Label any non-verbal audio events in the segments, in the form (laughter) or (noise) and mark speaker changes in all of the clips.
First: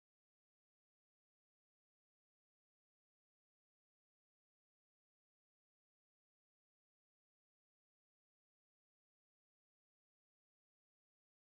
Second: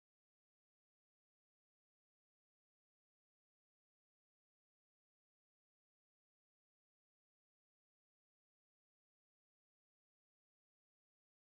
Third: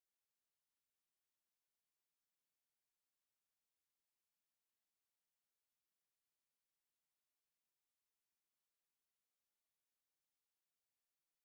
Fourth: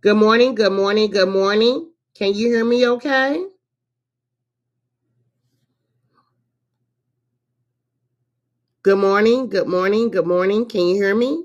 Speaker 1: Good morning, good morning, good morning. Can you hear me okay? Good morning, good morning, good morning. Can you hear me?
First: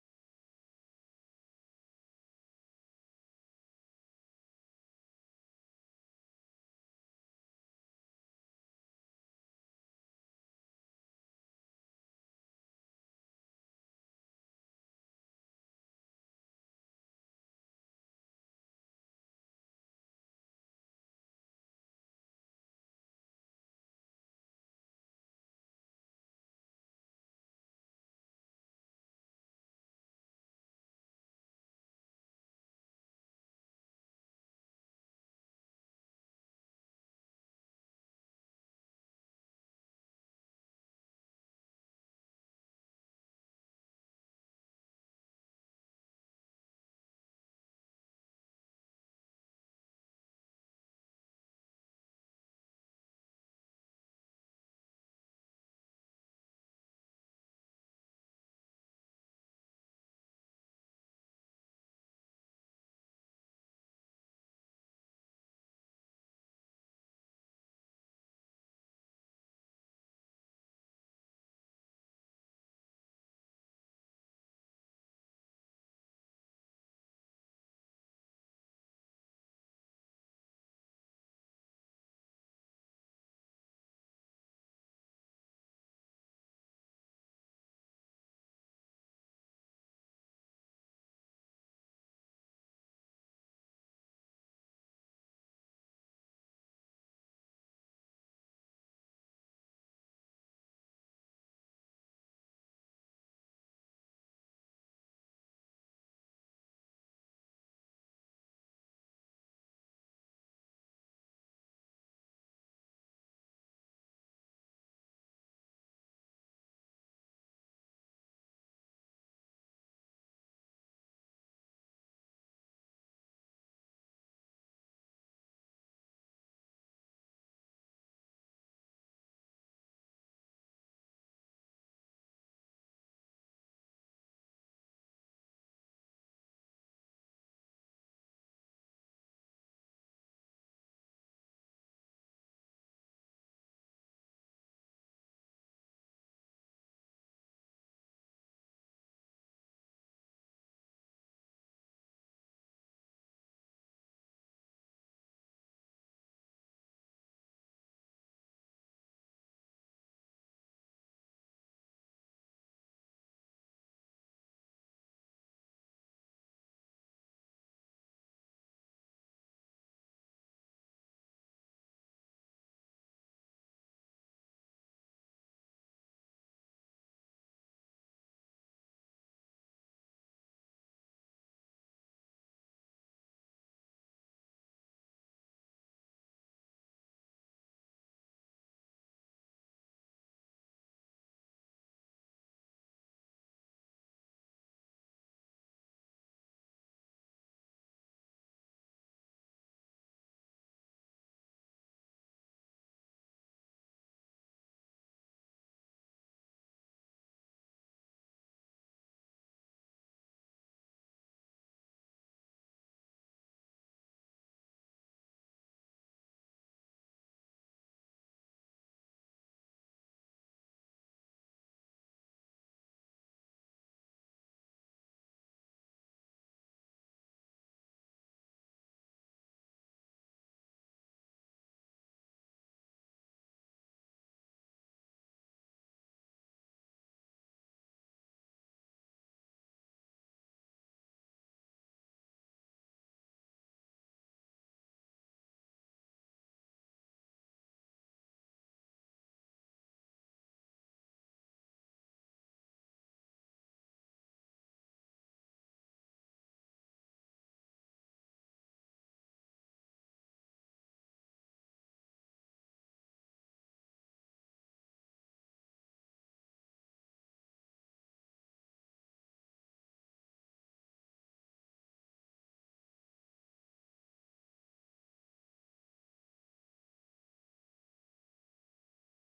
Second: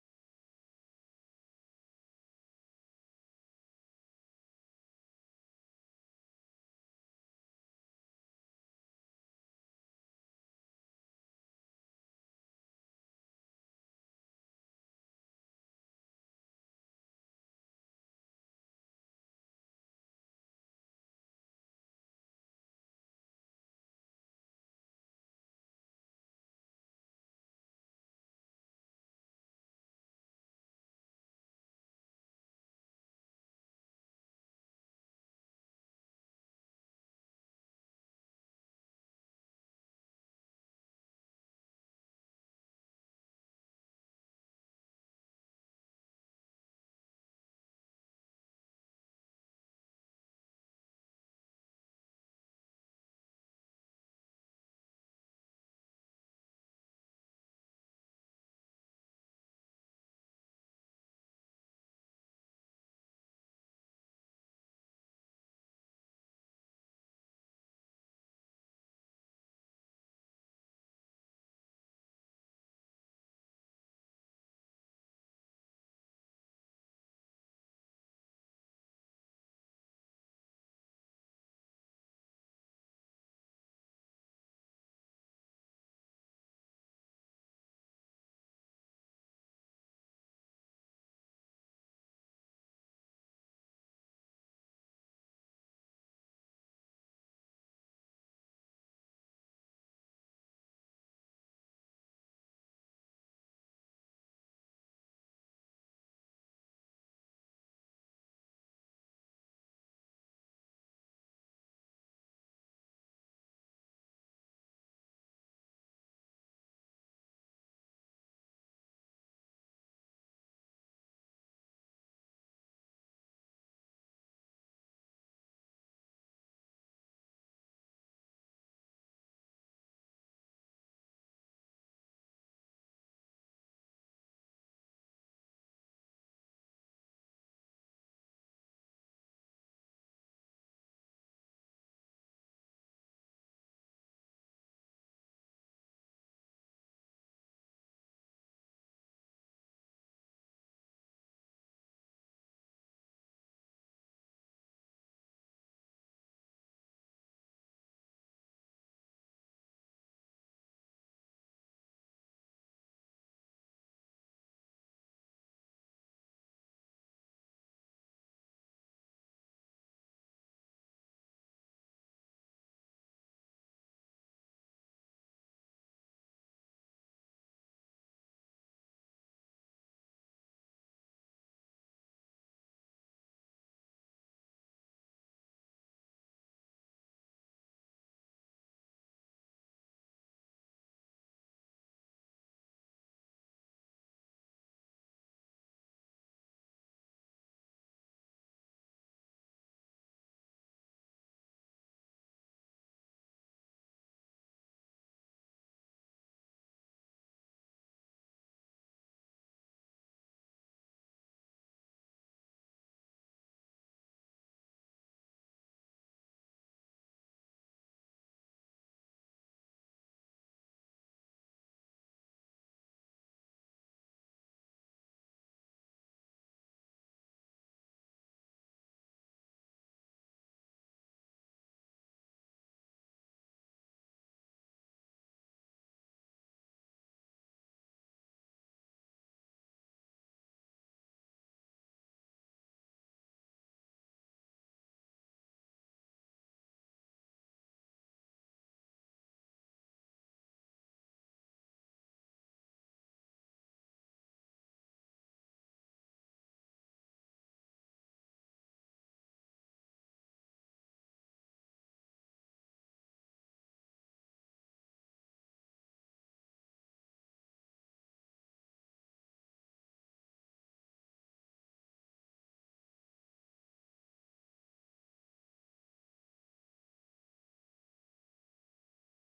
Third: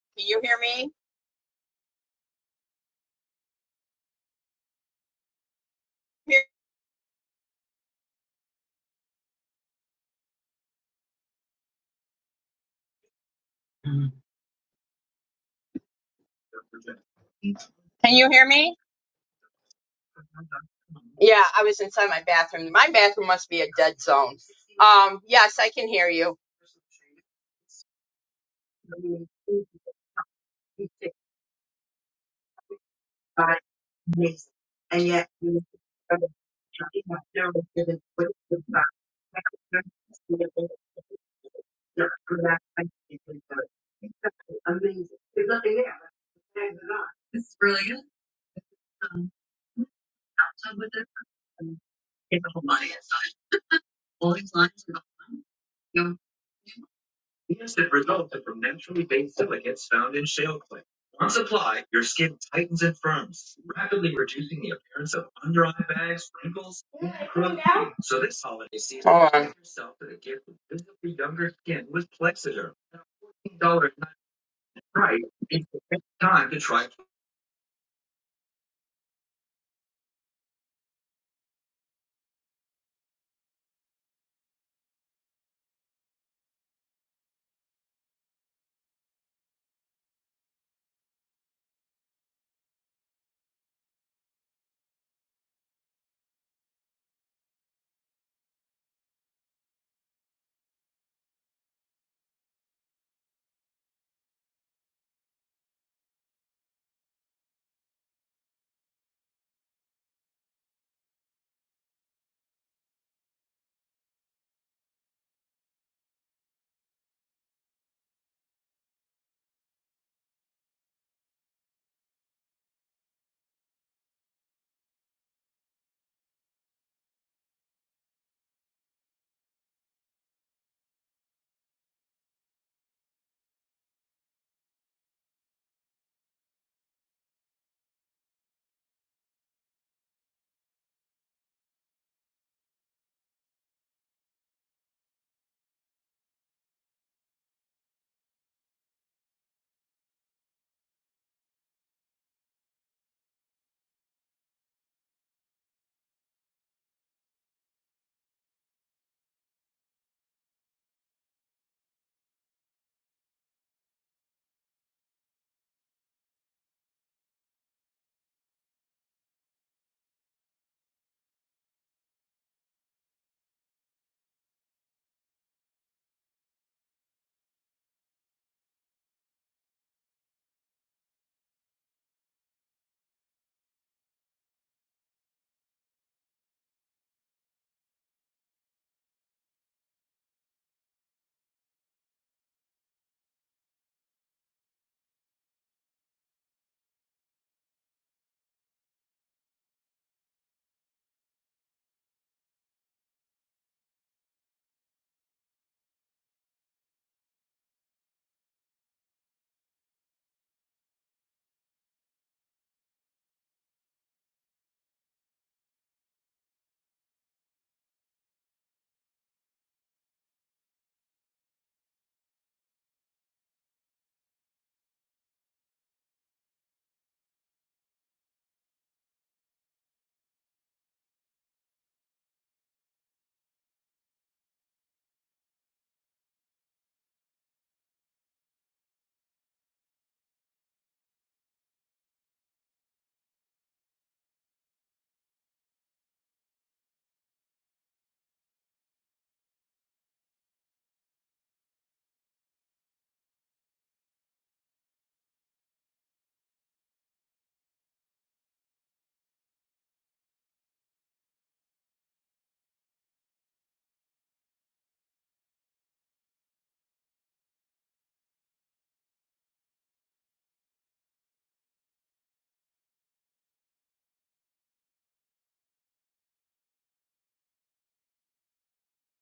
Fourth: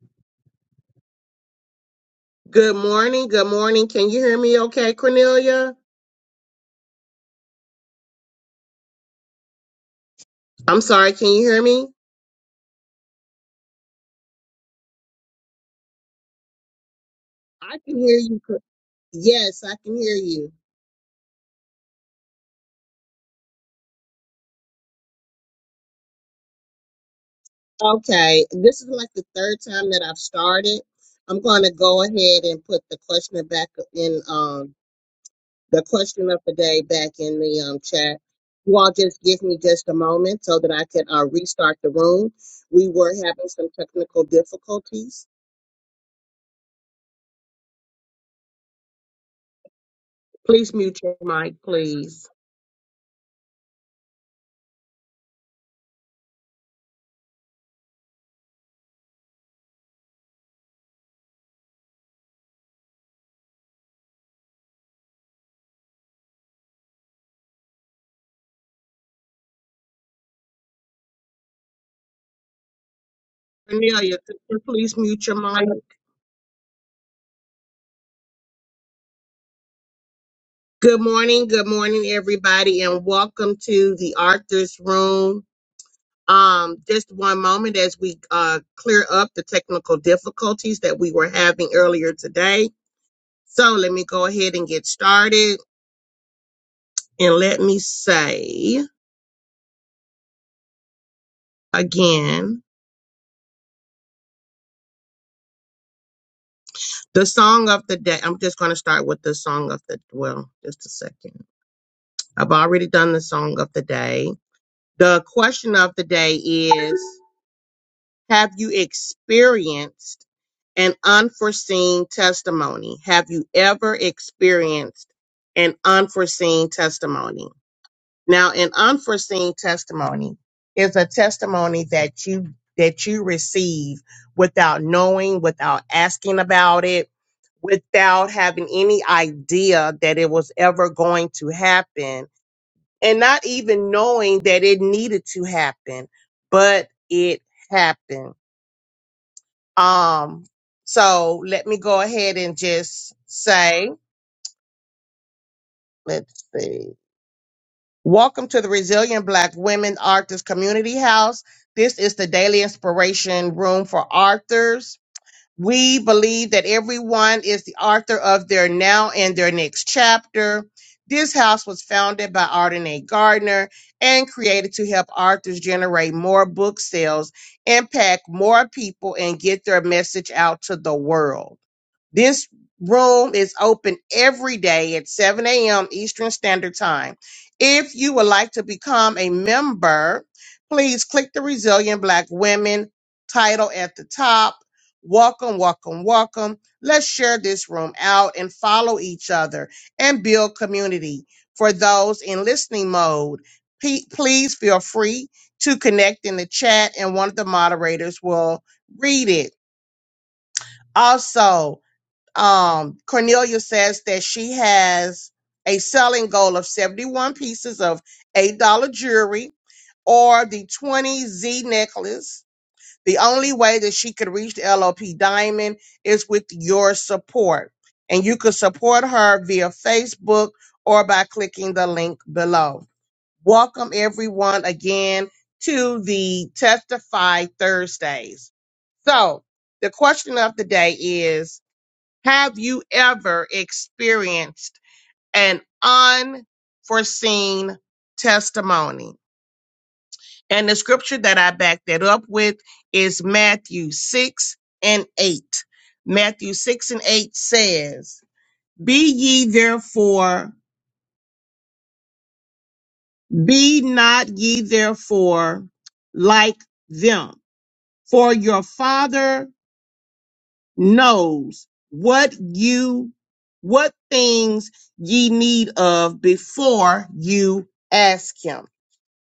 Speaker 2: Can you hear me?
Speaker 1: Good morning, good morning. Can you hear me okay, Cornelia? I'm sorry, can you hear me? I can
Speaker 2: Can
Speaker 1: hear
Speaker 2: you
Speaker 1: you.
Speaker 2: hear
Speaker 1: Cor-
Speaker 2: me?
Speaker 1: Yes, I can hear you.
Speaker 2: Yeah, I was inside my bathroom. My bathroom must be a dead zone. Um, yes, I can hear you.
Speaker 1: Okay, this is like the third time that I've started. I'm going to go ahead and put the question back in. Um, the question of the day back in the um, chat. You all just give me just a moment so that I could uh, restart the room. We were having some technical difficulties. Please mute your mic, please.
Speaker 2: So this holiday season, Hold on. give yourself a gift of visibly younger skin with Plexiderm.
Speaker 1: Cornelia, could you please mute your mic. Good morning, good morning, everybody, and welcome to the Arthur's Room. Um, just one moment as we uh, clear up the technical difficulties that we were having earlier today. So let me go ahead and get started. And let me say again, the song of the day. I'm just going to start with the song of the, well, just a second. I've already done the song of the day. The question of the day is Have you experienced an unforeseen testimony? Have you ever experienced an unforeseen testimony? Now, an unforeseen testimony is a testimony that you that you receive without knowing, without asking about it, without having any idea that it was ever going to happen, and not even knowing that it needed to happen, but it happened. Um so let me go ahead and just say, let's see. Welcome to the Resilient Black Women Authors Community House. This is the daily inspiration room for authors. We believe that everyone is the author of their now and their next chapter. This house was founded by Ardenae Gardner and created to help authors generate more book sales, impact more people, and get their message out to the world. This room is open every day at 7 a.m. Eastern Standard Time. If you would like to become a member, please click the Resilient Black Women title at the top. Welcome, welcome, welcome. Let's share this room out and follow each other and build community. For those in listening mode, pe- please feel free to connect in the chat and one of the moderators will read it. Also, um, Cornelia says that she has a selling goal of 71 pieces of $8 jewelry or the 20 Z necklace. The only way that she could reach the LOP diamond is with your support. And you can support her via Facebook or by clicking the link below. Welcome everyone again to the Testify Thursdays. So the question of the day is have you ever experienced an unforeseen testimony? And the scripture that I back that up with is Matthew 6 and 8. Matthew 6 and 8 says, Be ye therefore, be not ye therefore like them, for your Father knows what you what things ye need of before you ask him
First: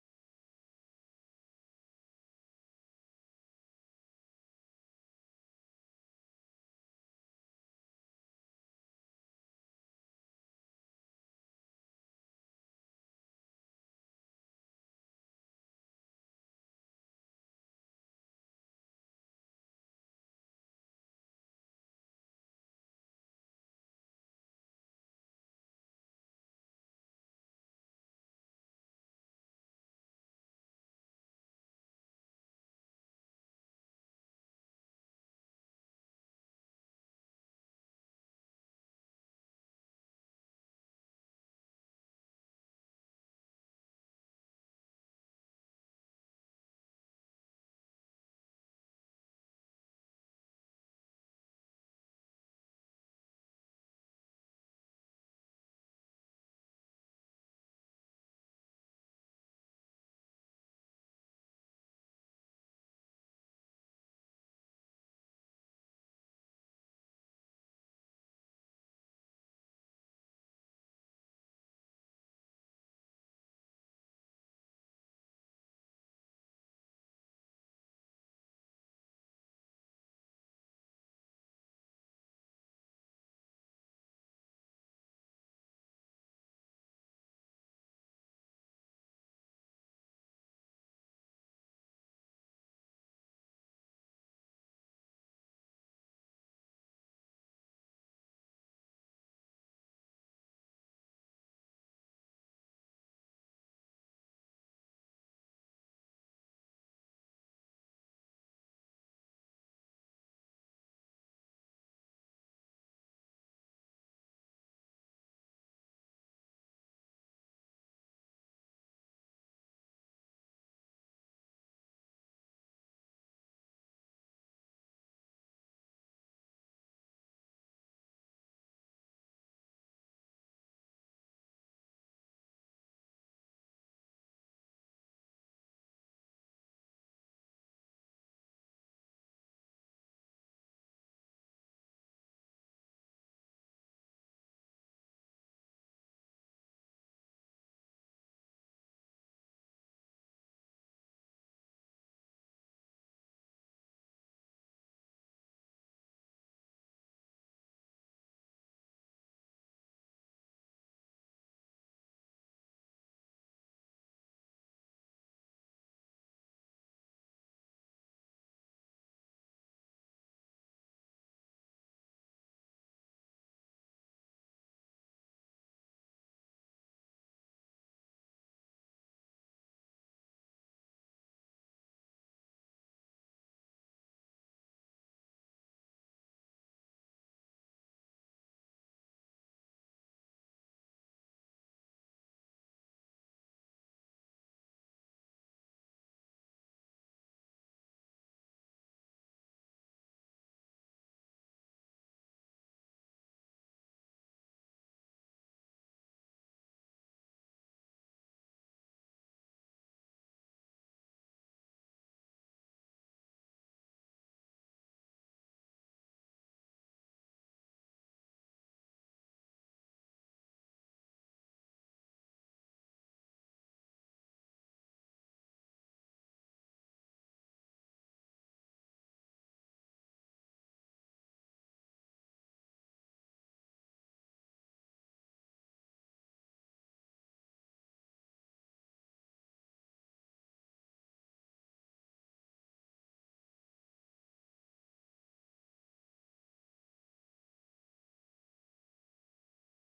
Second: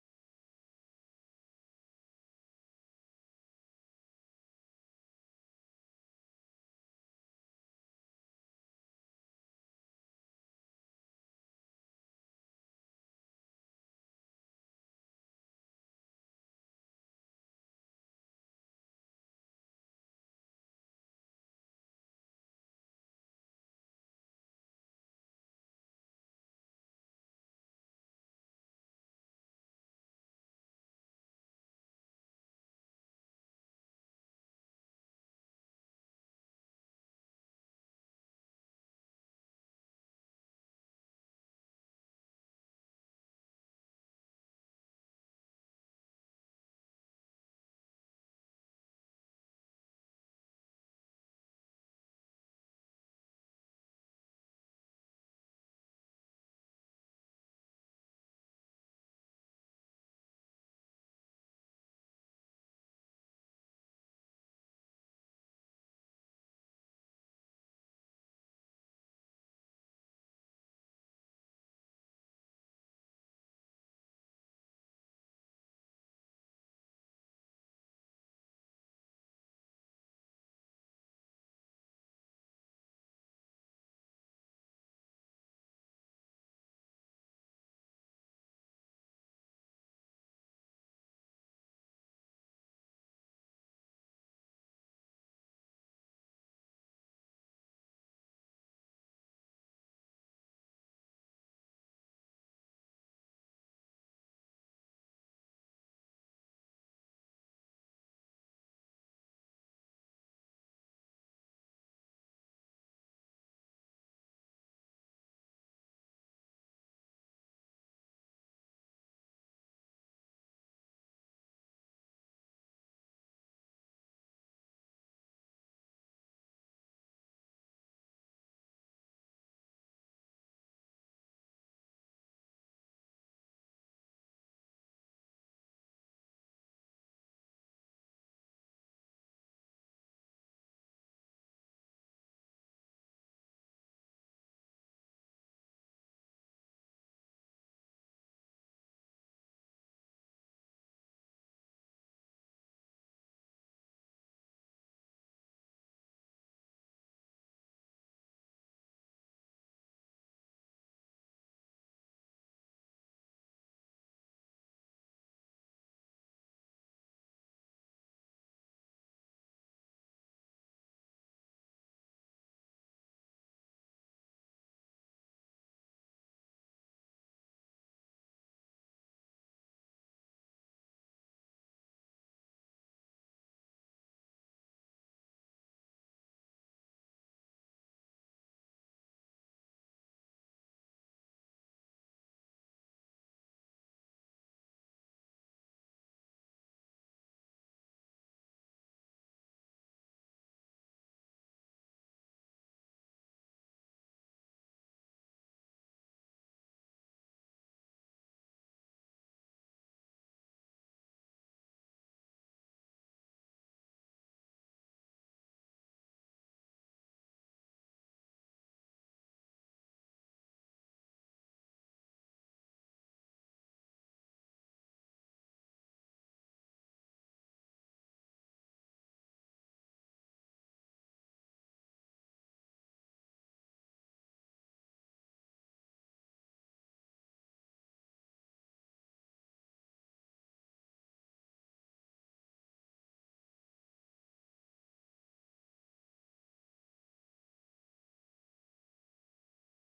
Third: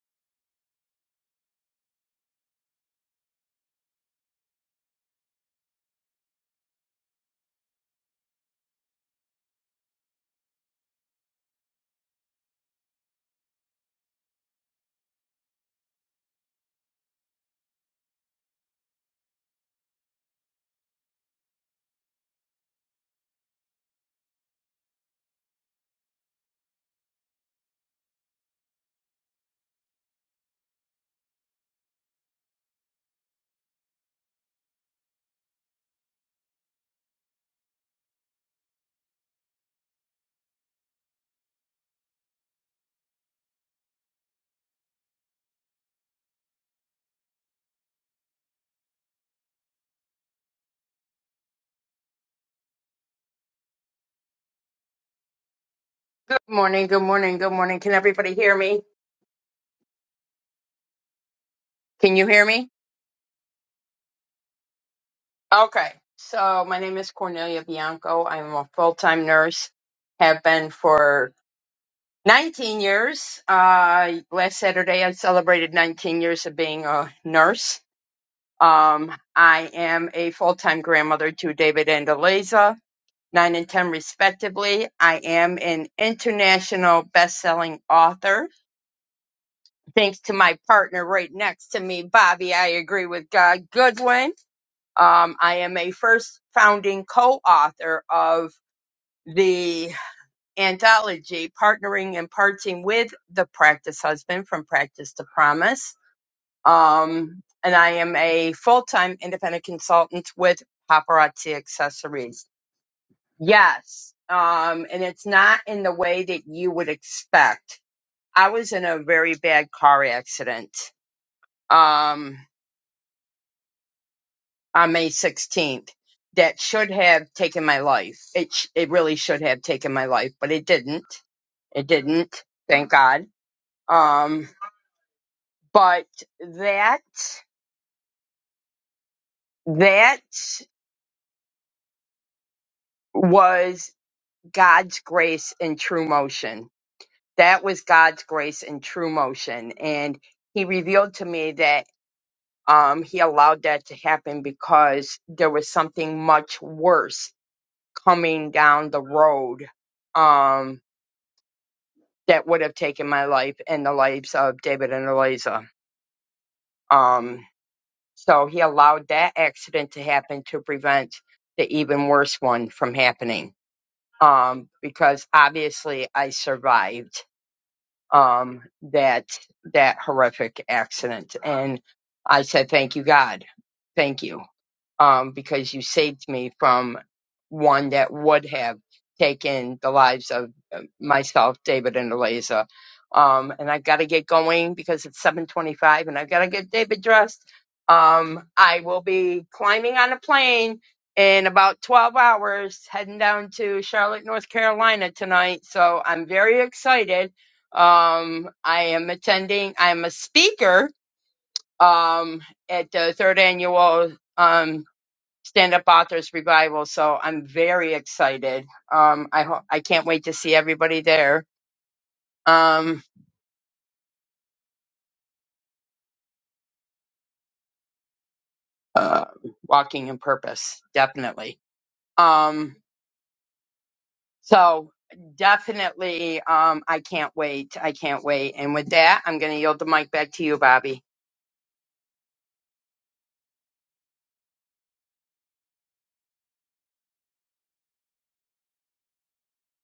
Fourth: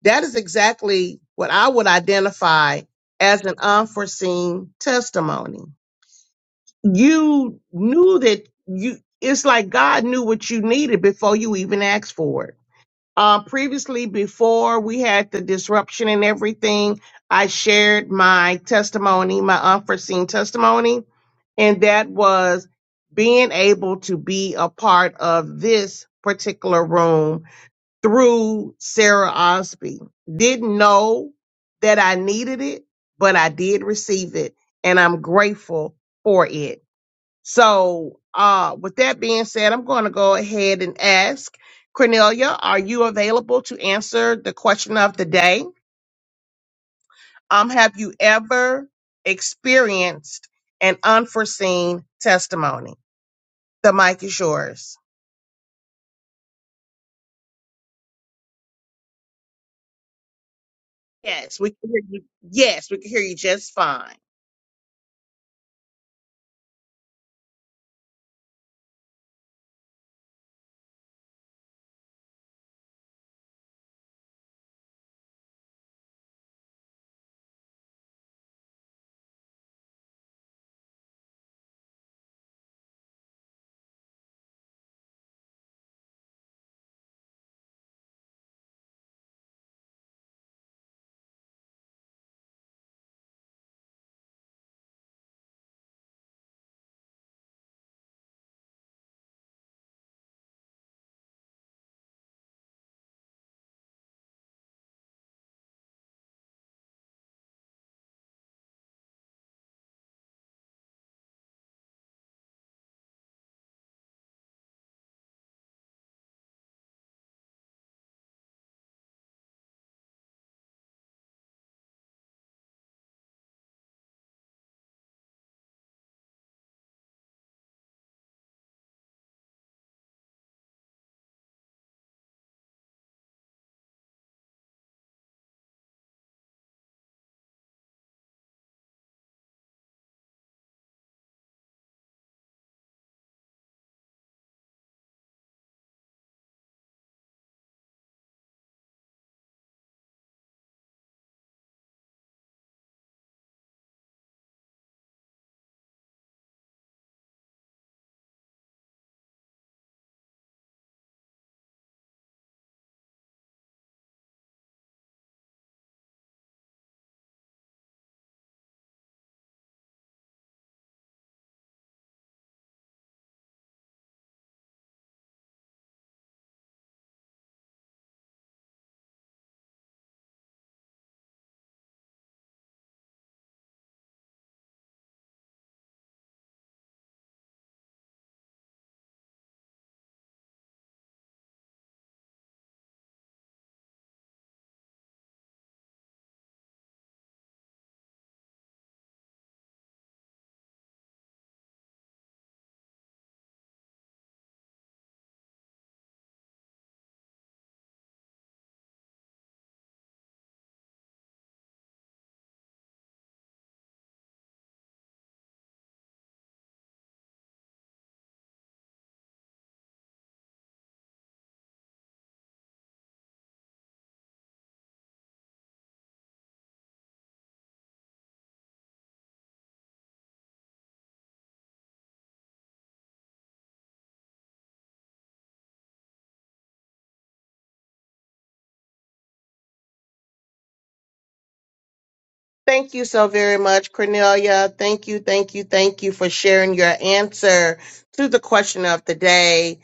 Speaker 1: that is exactly what i would identify as an unforeseen testimony you knew that you it's like god knew what you needed before you even asked for it um, previously, before we had the disruption and everything, I shared my testimony, my unforeseen testimony, and that was being able to be a part of this particular room through Sarah Osby. Didn't know that I needed it, but I did receive it, and I'm grateful for it. So, uh, with that being said, I'm going to go ahead and ask Cornelia, are you available to answer the question of the day? Um, have you ever experienced an unforeseen testimony? The mic is yours.
Speaker 2: Good morning, good morning, good morning. Can everybody hear me?
Speaker 1: Yes, we can hear
Speaker 2: Can
Speaker 1: you.
Speaker 2: you hear me?
Speaker 1: Yes, we can hear you just fine.
Speaker 2: Okay. So my name is Cornelia Bianco. I'm a full-time nurse. Have been for 19 years. Uh, last Saturday I celebrated 19 years of being a nurse. Um, I am a full-time grandmother to David and Eliza, nine and ten respectively. I am an international best-selling author. Thanks to my partner right next to me, Bobby, I agree with God Goodwin. Um, I am a first founding co-author of the anthology, partnering and parting with the practice husband from practice to promise. Um, and I am a full time independent consultant with Paparazzi Accessories. Yes. Um, and it's not in the way that you would expect. I was in a very bad car accident um, on May 16th that should have taken my life. It, sh- it really should have taken my life, but it didn't. It didn't. Thank God. Um, but that, that was God's grace in true motion. That was God's grace in true motion. And he revealed to me that um, he allowed that to happen because there was something much worse coming down the road um, that would have taken my life and the lives of David and Eliza. Um, so he allowed that accident to happen to prevent the even worse one from happening um, because obviously I survived um, that that horrific accident. And I said, "Thank you, God, thank you." um, because you saved me from one that would have taken the lives of uh, myself, David, and Eliza. Um, and I've got to get going because it's 7:25, and I've got to get David dressed. Um, I will be climbing on a plane in about 12 hours, heading down to Charlotte, North Carolina tonight. So I'm very excited. Um, I am attending. I am a speaker um, at the third annual. Um, Stand Up Authors Revival. So I'm very excited. Um, I ho- I can't wait to see everybody there. Um, uh, walking in purpose, definitely. Um, so definitely, um, I can't wait. I can't wait. And with that, I'm going to yield the mic back to you, Bobby.
Speaker 1: Thank you so very much, Cornelia. Thank you, thank you, thank you for sharing your answer to the question of the day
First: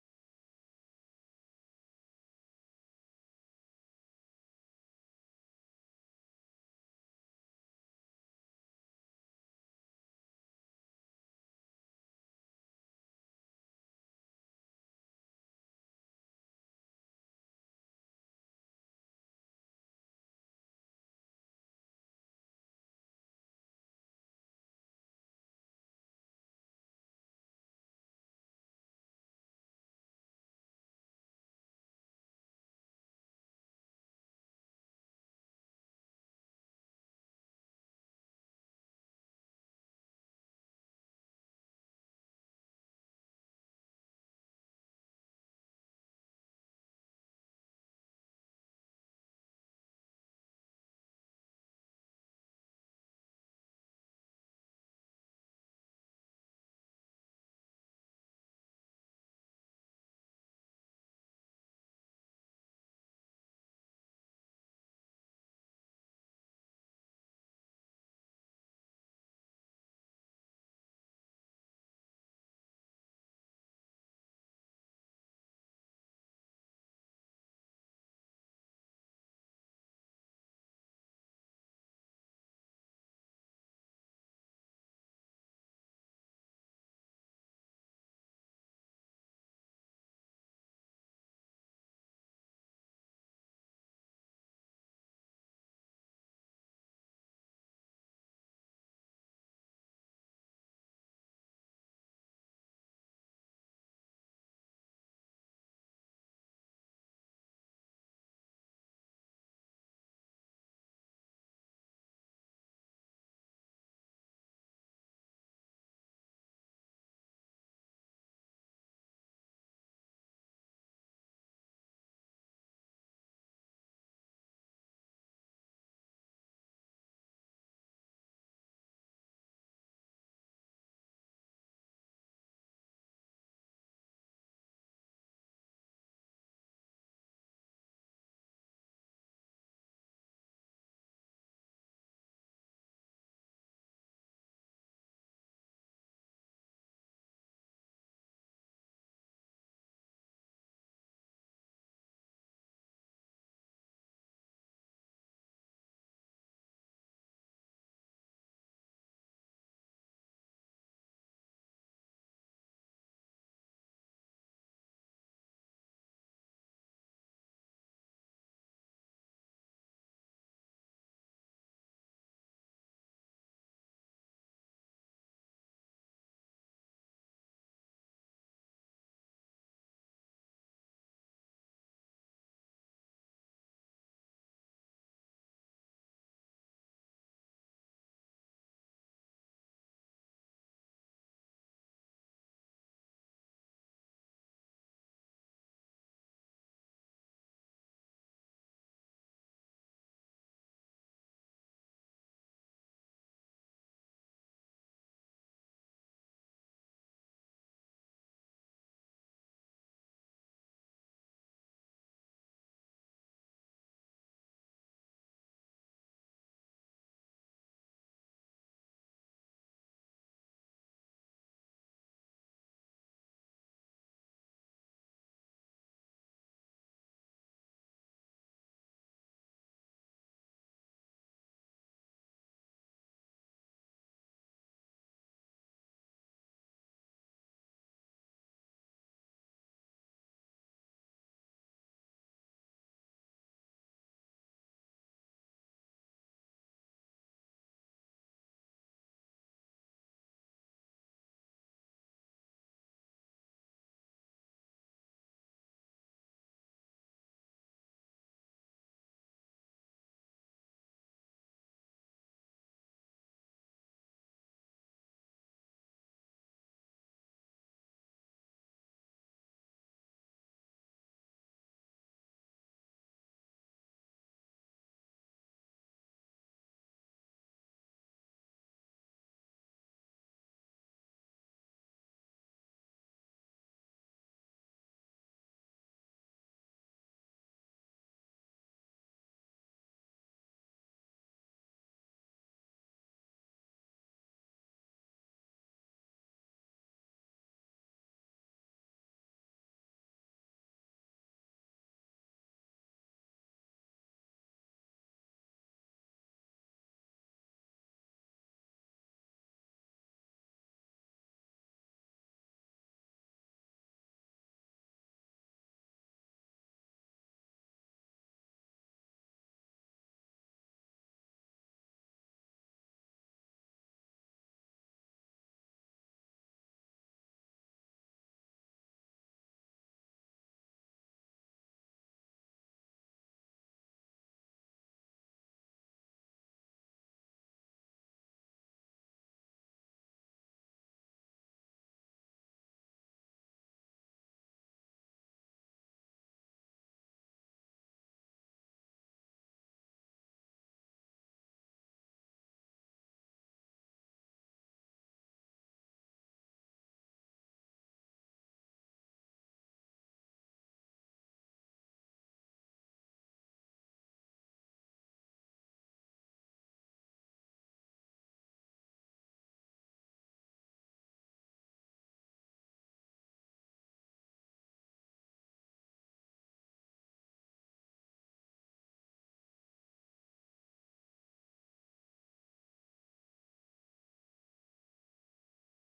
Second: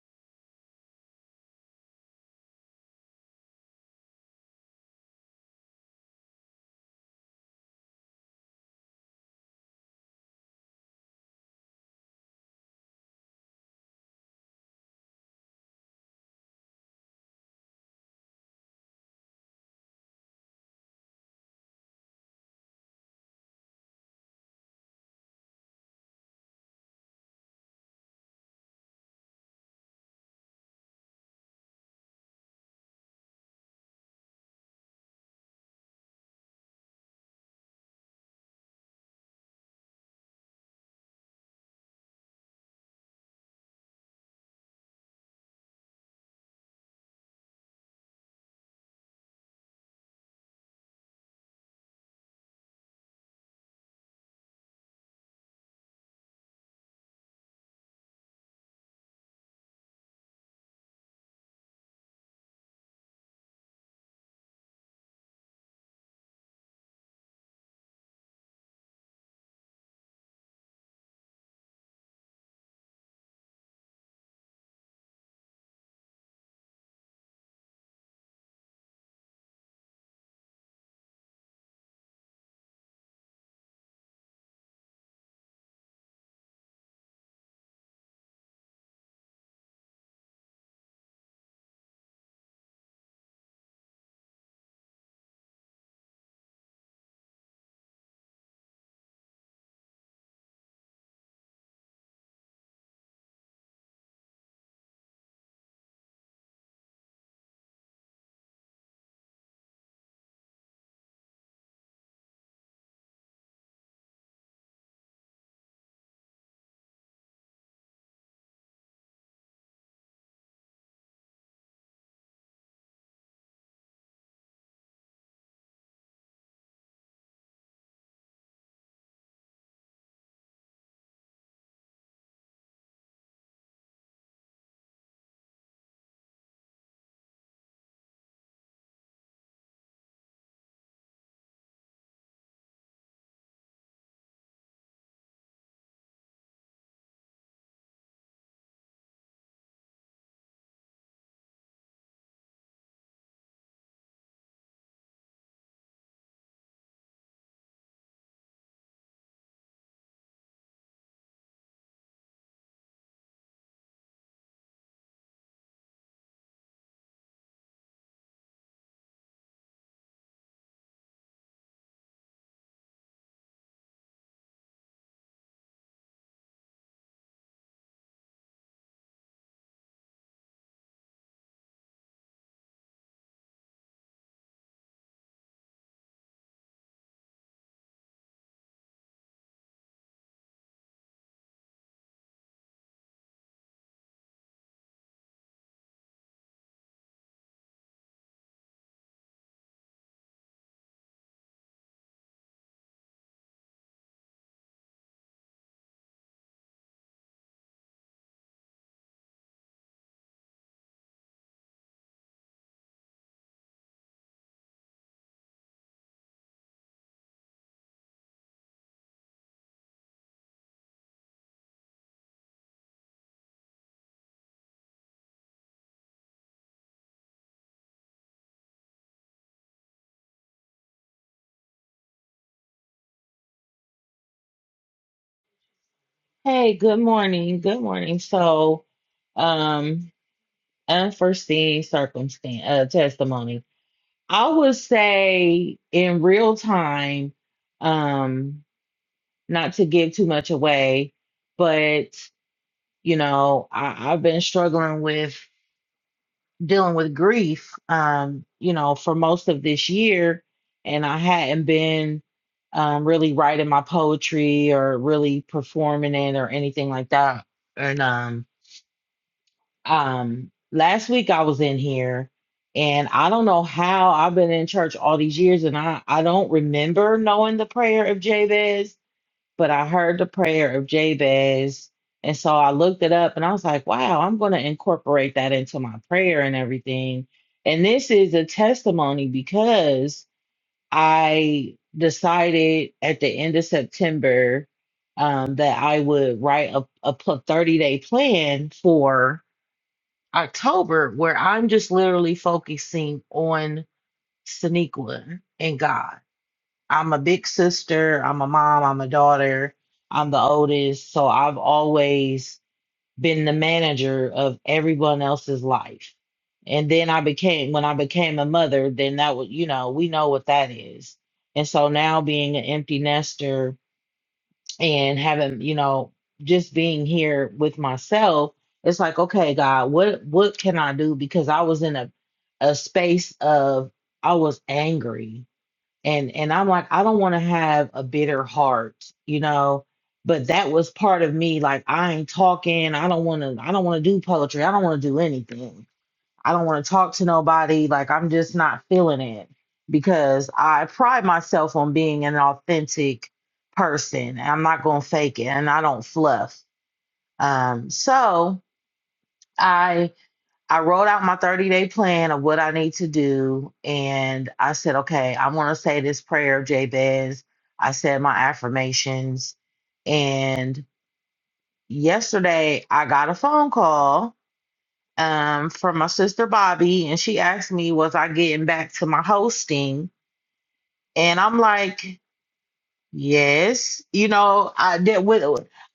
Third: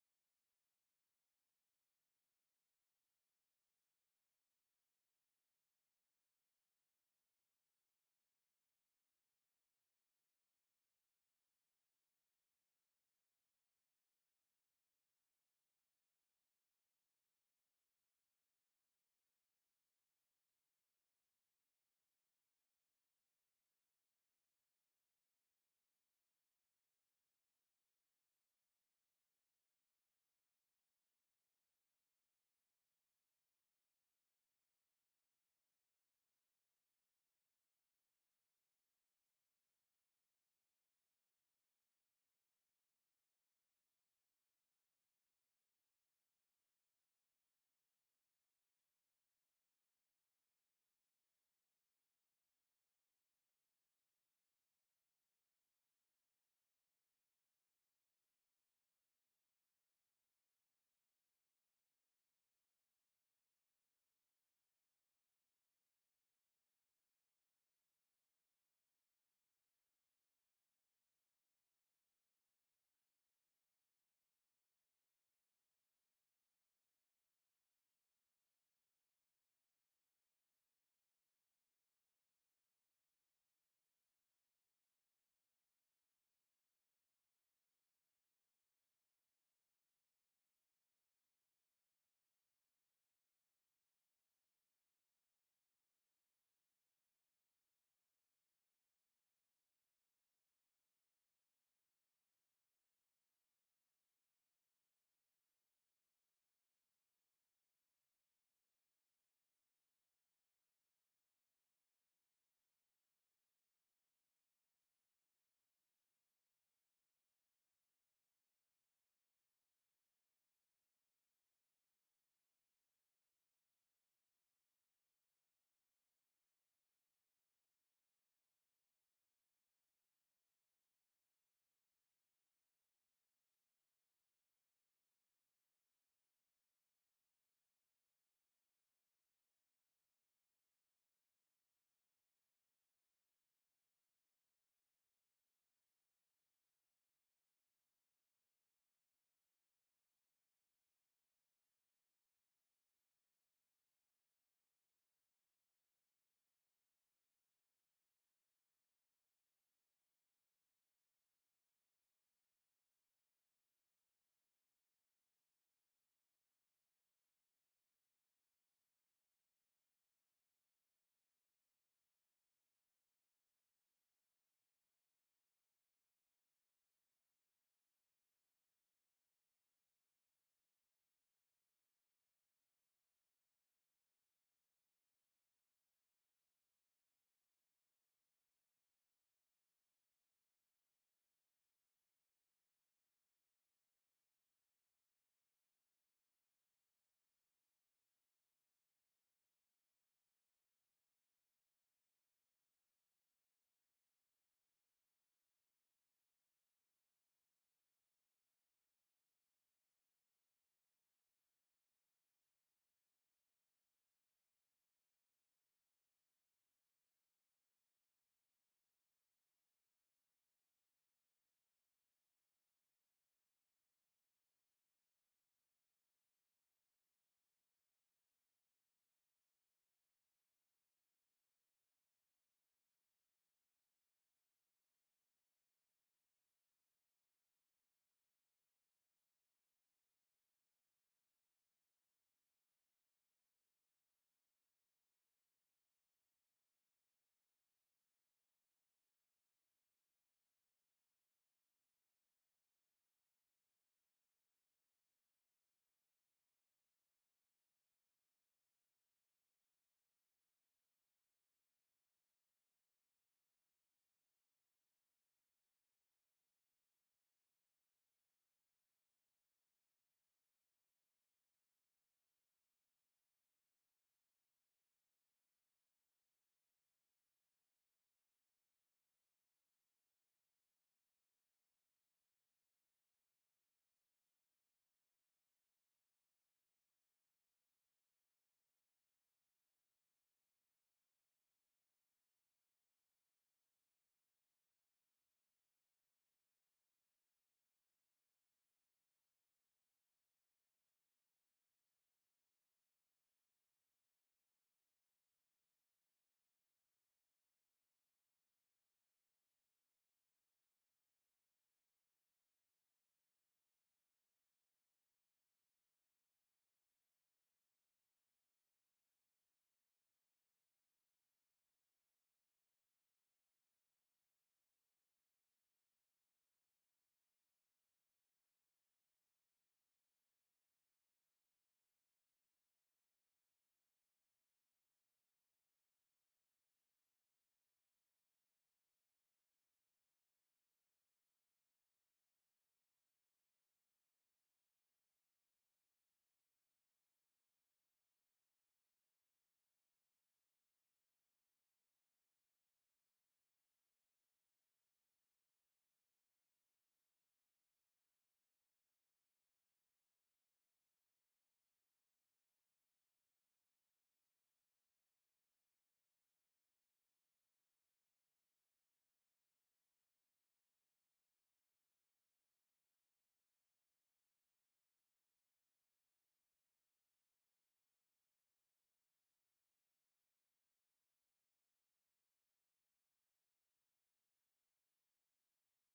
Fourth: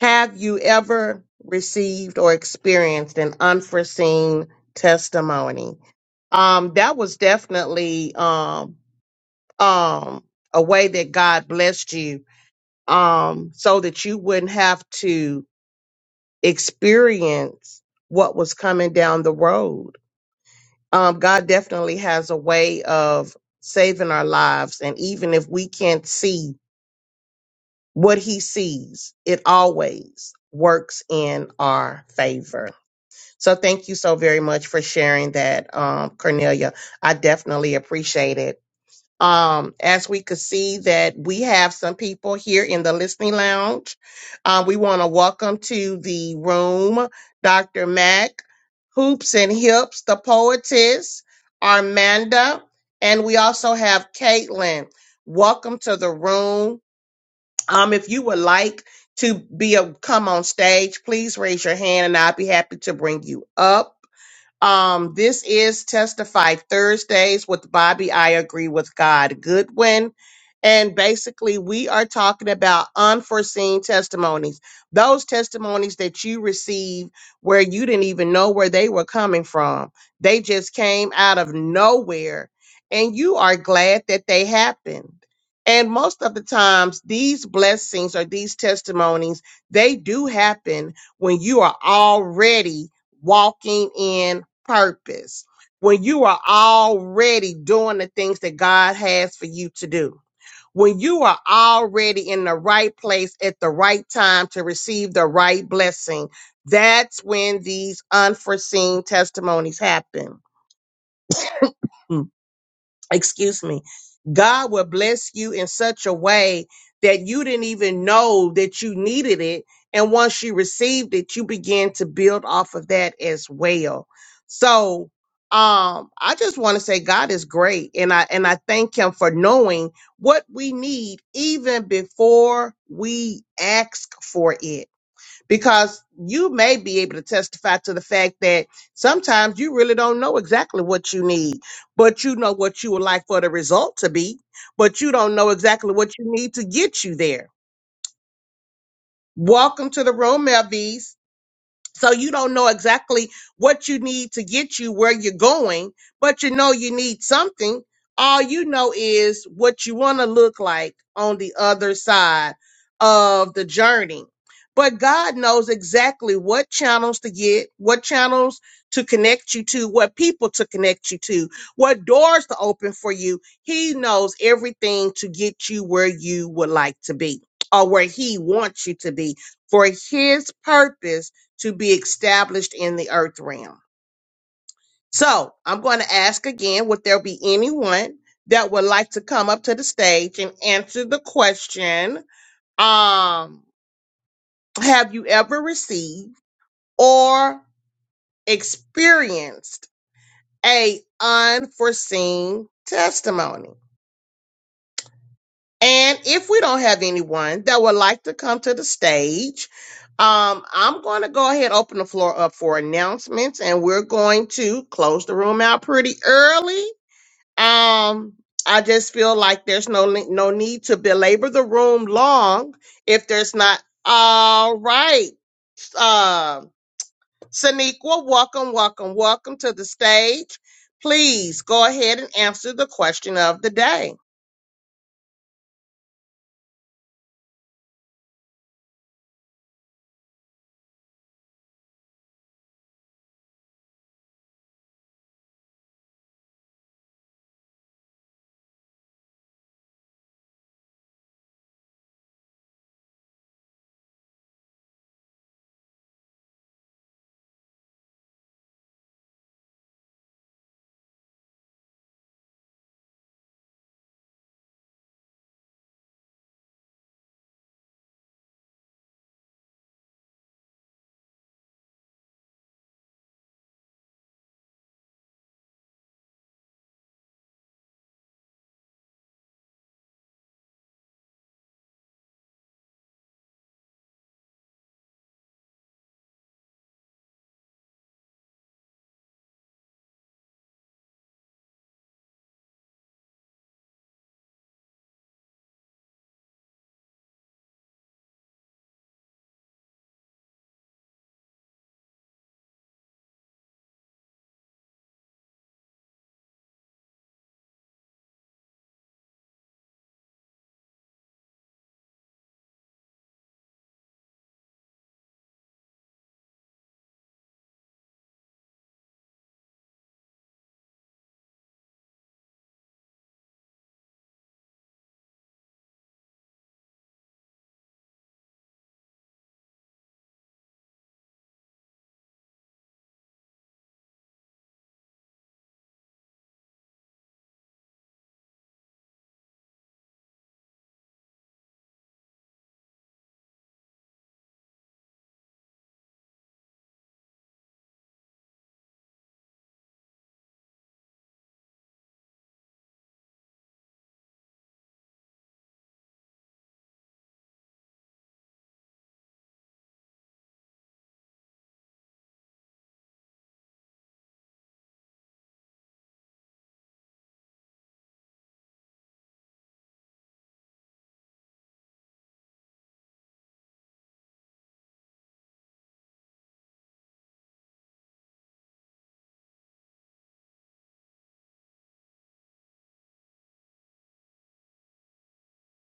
Speaker 1: Have you ever received or experienced an unforeseen testimony? Um, that was definitely um, um, a way that God blessed you um, so that you wouldn't have to experience what was coming down the road. Um, God definitely has a way of saving our lives. And even if we can't see what he sees, it always works in our favor. So thank you so very much for sharing that, um, Cornelia. I definitely appreciate it. Um, as we could see that we have some people here in the listening lounge. Uh, we want to welcome to the room Dr. Mac, Hoops and Hips, the poetess, Armanda, and we also have Caitlin. Welcome to the room. Um, if you would like to be a come on stage, please raise your hand and I'll be happy to bring you up. Um, this is Testify Thursdays with Bobby. I agree with God Goodwin. And basically, we are talking about unforeseen testimonies. Those testimonies that you receive where you didn't even know where they were coming from. They just came out of nowhere. And you are glad that they happened. And most of the times, these blessings or these testimonies, they do happen when you are already walking in purpose when you are already doing the things that God has for you to do. When you are already in the right place at the right time to receive the right blessing, that's when these unforeseen testimonies happen excuse me, God will bless you in such a way that you didn't even know that you needed it. And once you received it, you began to build off of that as well. So um, I just want to say God is great, and I and I thank Him for knowing what we need even before we ask for it because you may be able to testify to the fact that sometimes you really don't know exactly what you need, but you know what you would like for the result to be, but you don't know exactly what you need to get you there. Welcome to the room, Melvies. So you don't know exactly what you need to get you where you're going, but you know you need something. All you know is what you want to look like on the other side of the journey. But God knows exactly what channels to get, what channels to connect you to, what people to connect you to, what doors to open for you. He knows everything to get you where you would like to be or where He wants you to be for His purpose to be established in the earth realm. So I'm going to ask again would there be anyone that would like to come up to the stage and answer the question um, Have you ever received or experienced a unforeseen testimony? And if we don't have anyone that would like to come to the stage, um, I'm going to go ahead and open the floor up for announcements, and we're going to close the room out pretty early. Um, I just feel like there's no ne- no need to belabor the room long if there's not. All right, uh, Saniqua, welcome, welcome, welcome to the stage. Please go ahead and answer the question of the day.
Speaker 3: Hey, good morning. Good morning. So, um, unforeseen circumstance, uh, testimony. I would say in real time, um, not to give too much away, but you know, I, I've been struggling with dealing with grief, um, you know, for most of this year, and I hadn't been um really writing my poetry or really performing it or anything like that. And um um last week I was in here and I don't know how I've been in church all these years and I I don't remember knowing the prayer of Jabez, but I heard the prayer of Jabez and so I looked it up and I was like, wow, I'm going to incorporate that into my prayer and everything. And this is a testimony because I decided at the end of September um, that I would write a, a 30 day plan for October where I'm just literally focusing on Sonequa and God. I'm a big sister, I'm a mom, I'm a daughter, I'm the oldest. So I've always been the manager of everyone else's life. And then I became, when I became a mother, then that was, you know, we know what that is. And so now being an empty nester, and having you know just being here with myself it's like okay god what what can i do because i was in a a space of i was angry and and i'm like i don't want to have a bitter heart you know but that was part of me like i ain't talking i don't want to i don't want to do poetry i don't want to do anything I don't want to talk to nobody. Like, I'm just not feeling it because I pride myself on being an authentic person. I'm not going to fake it and I don't fluff. Um, so I, I wrote out my 30 day plan of what I need to do. And I said, okay, I want to say this prayer of Jabez. I said my affirmations. And yesterday I got a phone call um, from my sister Bobby, and she asked me, Was I getting back to my hosting? And I'm like, Yes, you know, I did with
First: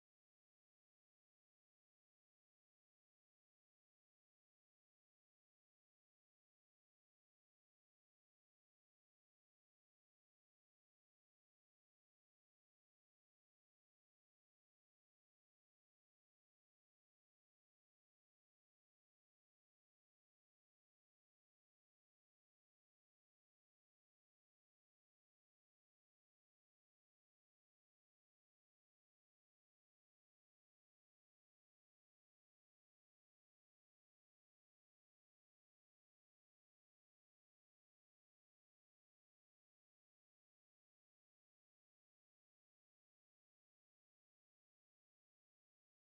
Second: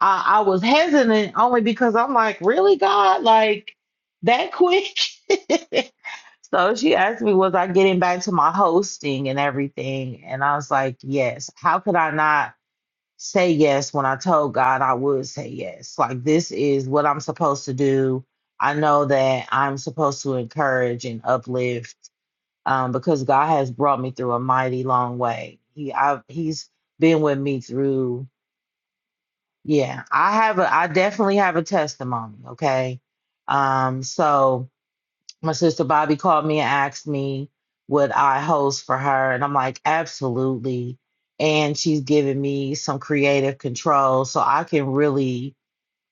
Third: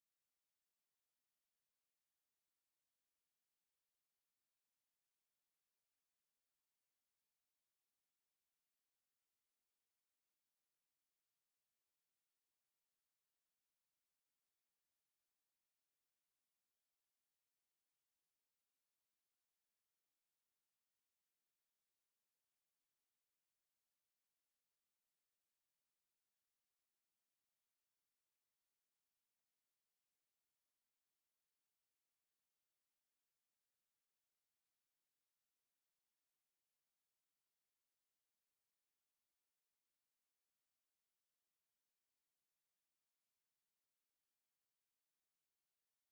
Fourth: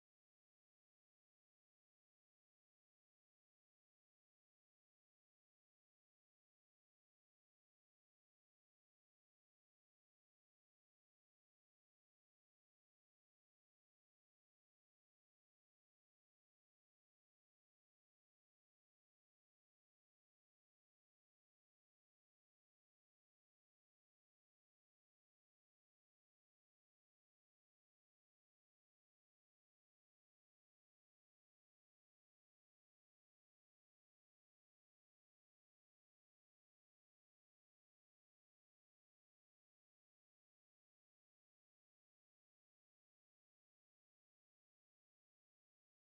Speaker 3: I, I was hesitant only because I'm like, Really, God, like that quick? (laughs) so she asked me, Was I getting back to my hosting and everything? And I was like, Yes, how could I not? say yes when I told God I would say yes. Like, this is what I'm supposed to do. I know that I'm supposed to encourage and uplift um, because God has brought me through a mighty long way. He, I, he's been with me through, yeah. I have a, I definitely have a testimony. Okay, um, so my sister Bobby called me and asked me would I host for her and I'm like absolutely and she's giving me some creative control so I can really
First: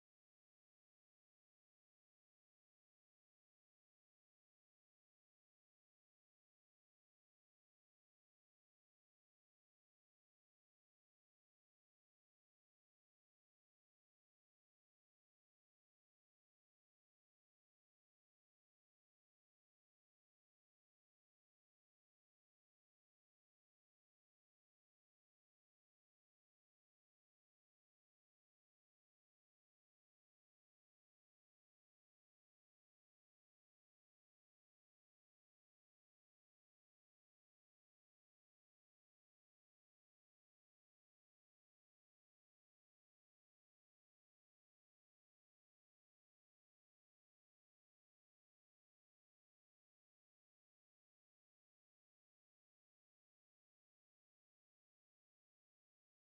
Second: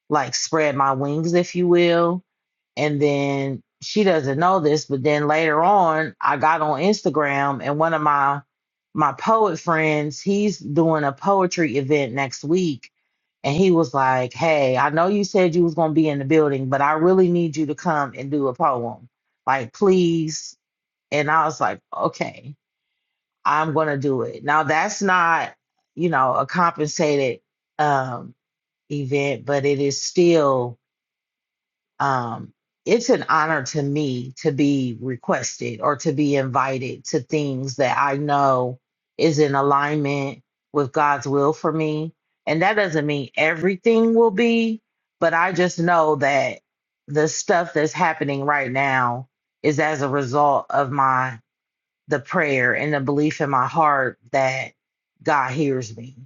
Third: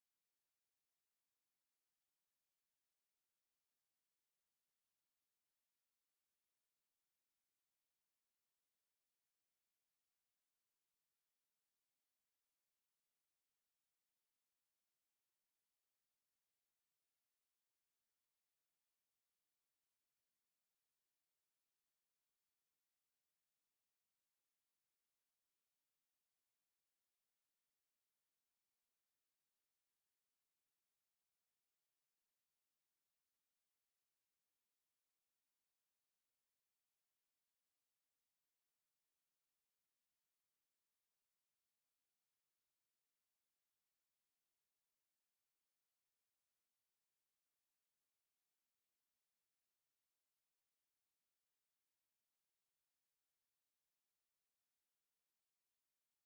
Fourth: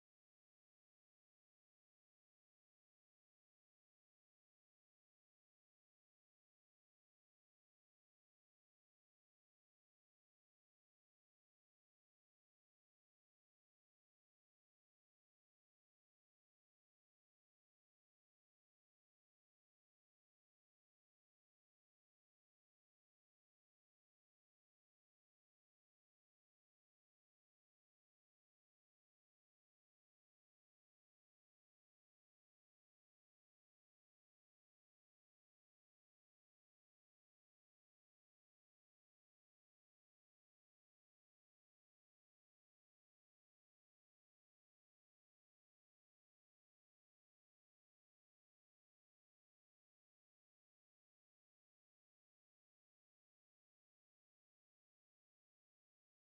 Speaker 3: like spread my wings, if you will. And then she doesn't know this, but then later on, I got on Instagram and one of my my poet friends, he's doing a poetry event next week. And he was like, Hey, I know you said you was gonna be in the building, but I really need you to come and do a poem. Like, please. And I was like, Okay, I'm gonna do it. Now that's not, you know, a compensated um event, but it is still um, it's an honor to me to be requested or to be invited to things that I know is in alignment with God's will for me. And that doesn't mean everything will be, but I just know that the stuff that's happening right now is as a result of my the prayer and the belief in my heart that God hears me.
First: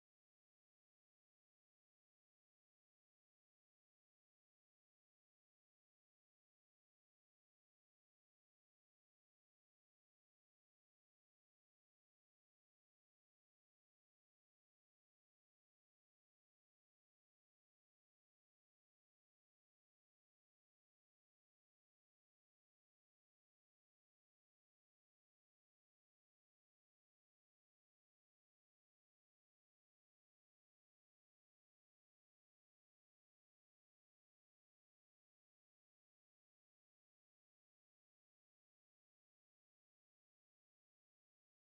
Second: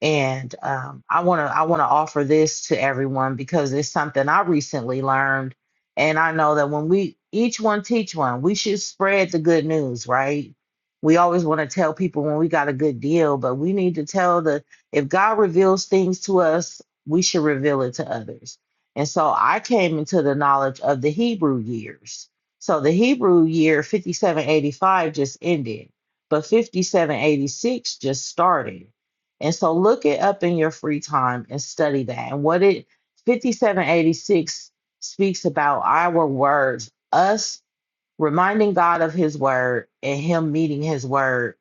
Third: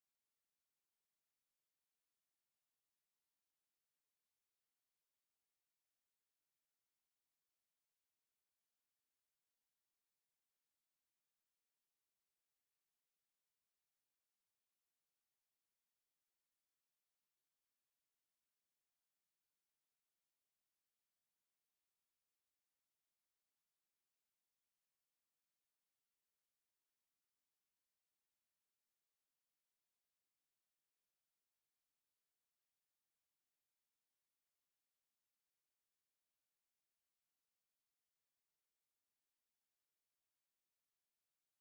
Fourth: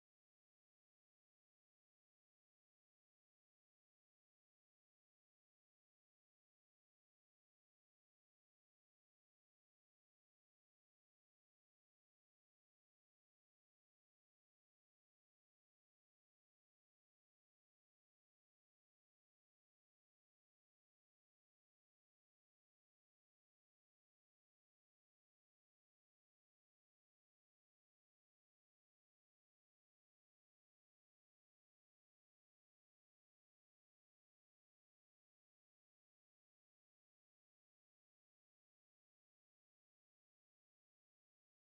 Speaker 3: And um, I want to I want to offer this to everyone because it's something I recently learned, and I know that when we each one teach one, we should spread the good news, right? We always want to tell people when we got a good deal, but we need to tell the if God reveals things to us, we should reveal it to others. And so I came into the knowledge of the Hebrew years. So the Hebrew year 5785 just ended, but 5786 just started. And so look it up in your free time and study that. And what it 5786 speaks about our words, us reminding God of his word and him meeting his word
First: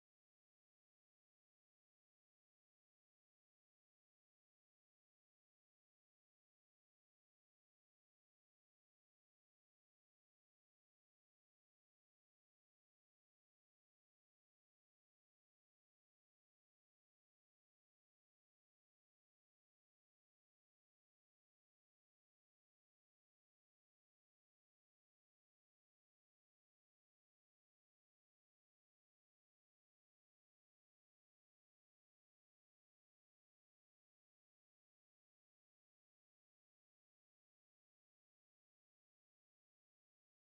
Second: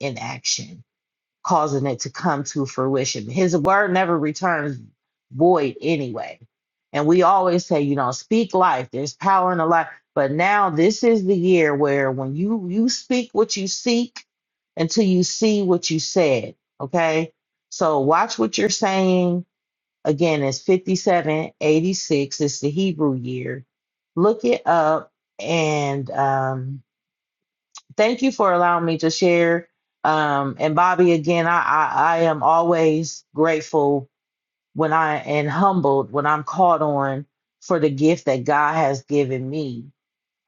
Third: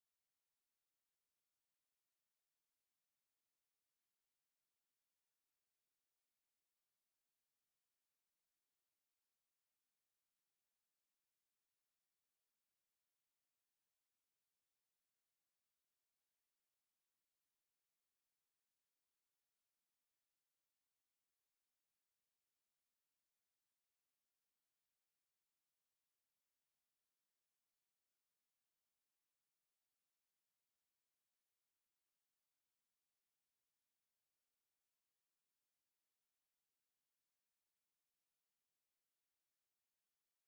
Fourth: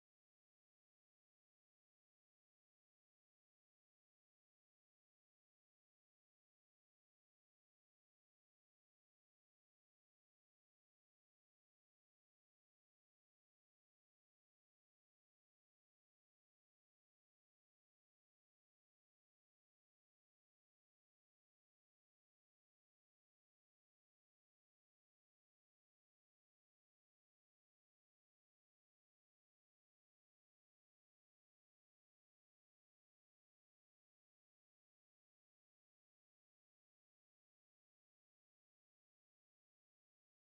Speaker 3: in action causing it to come to fruition. His word never returns void anyway. And we always say, you know, speak life. There's power in the life. But now this is the year where when you you speak what you seek until you see what you said. Okay. So watch what you're saying. Again, it's 5786. It's the Hebrew year. Look it up and um thank you for allowing me to share. Um, and Bobby, again, I, I, I am always grateful when I and humbled when I'm called on for the gift that God has given me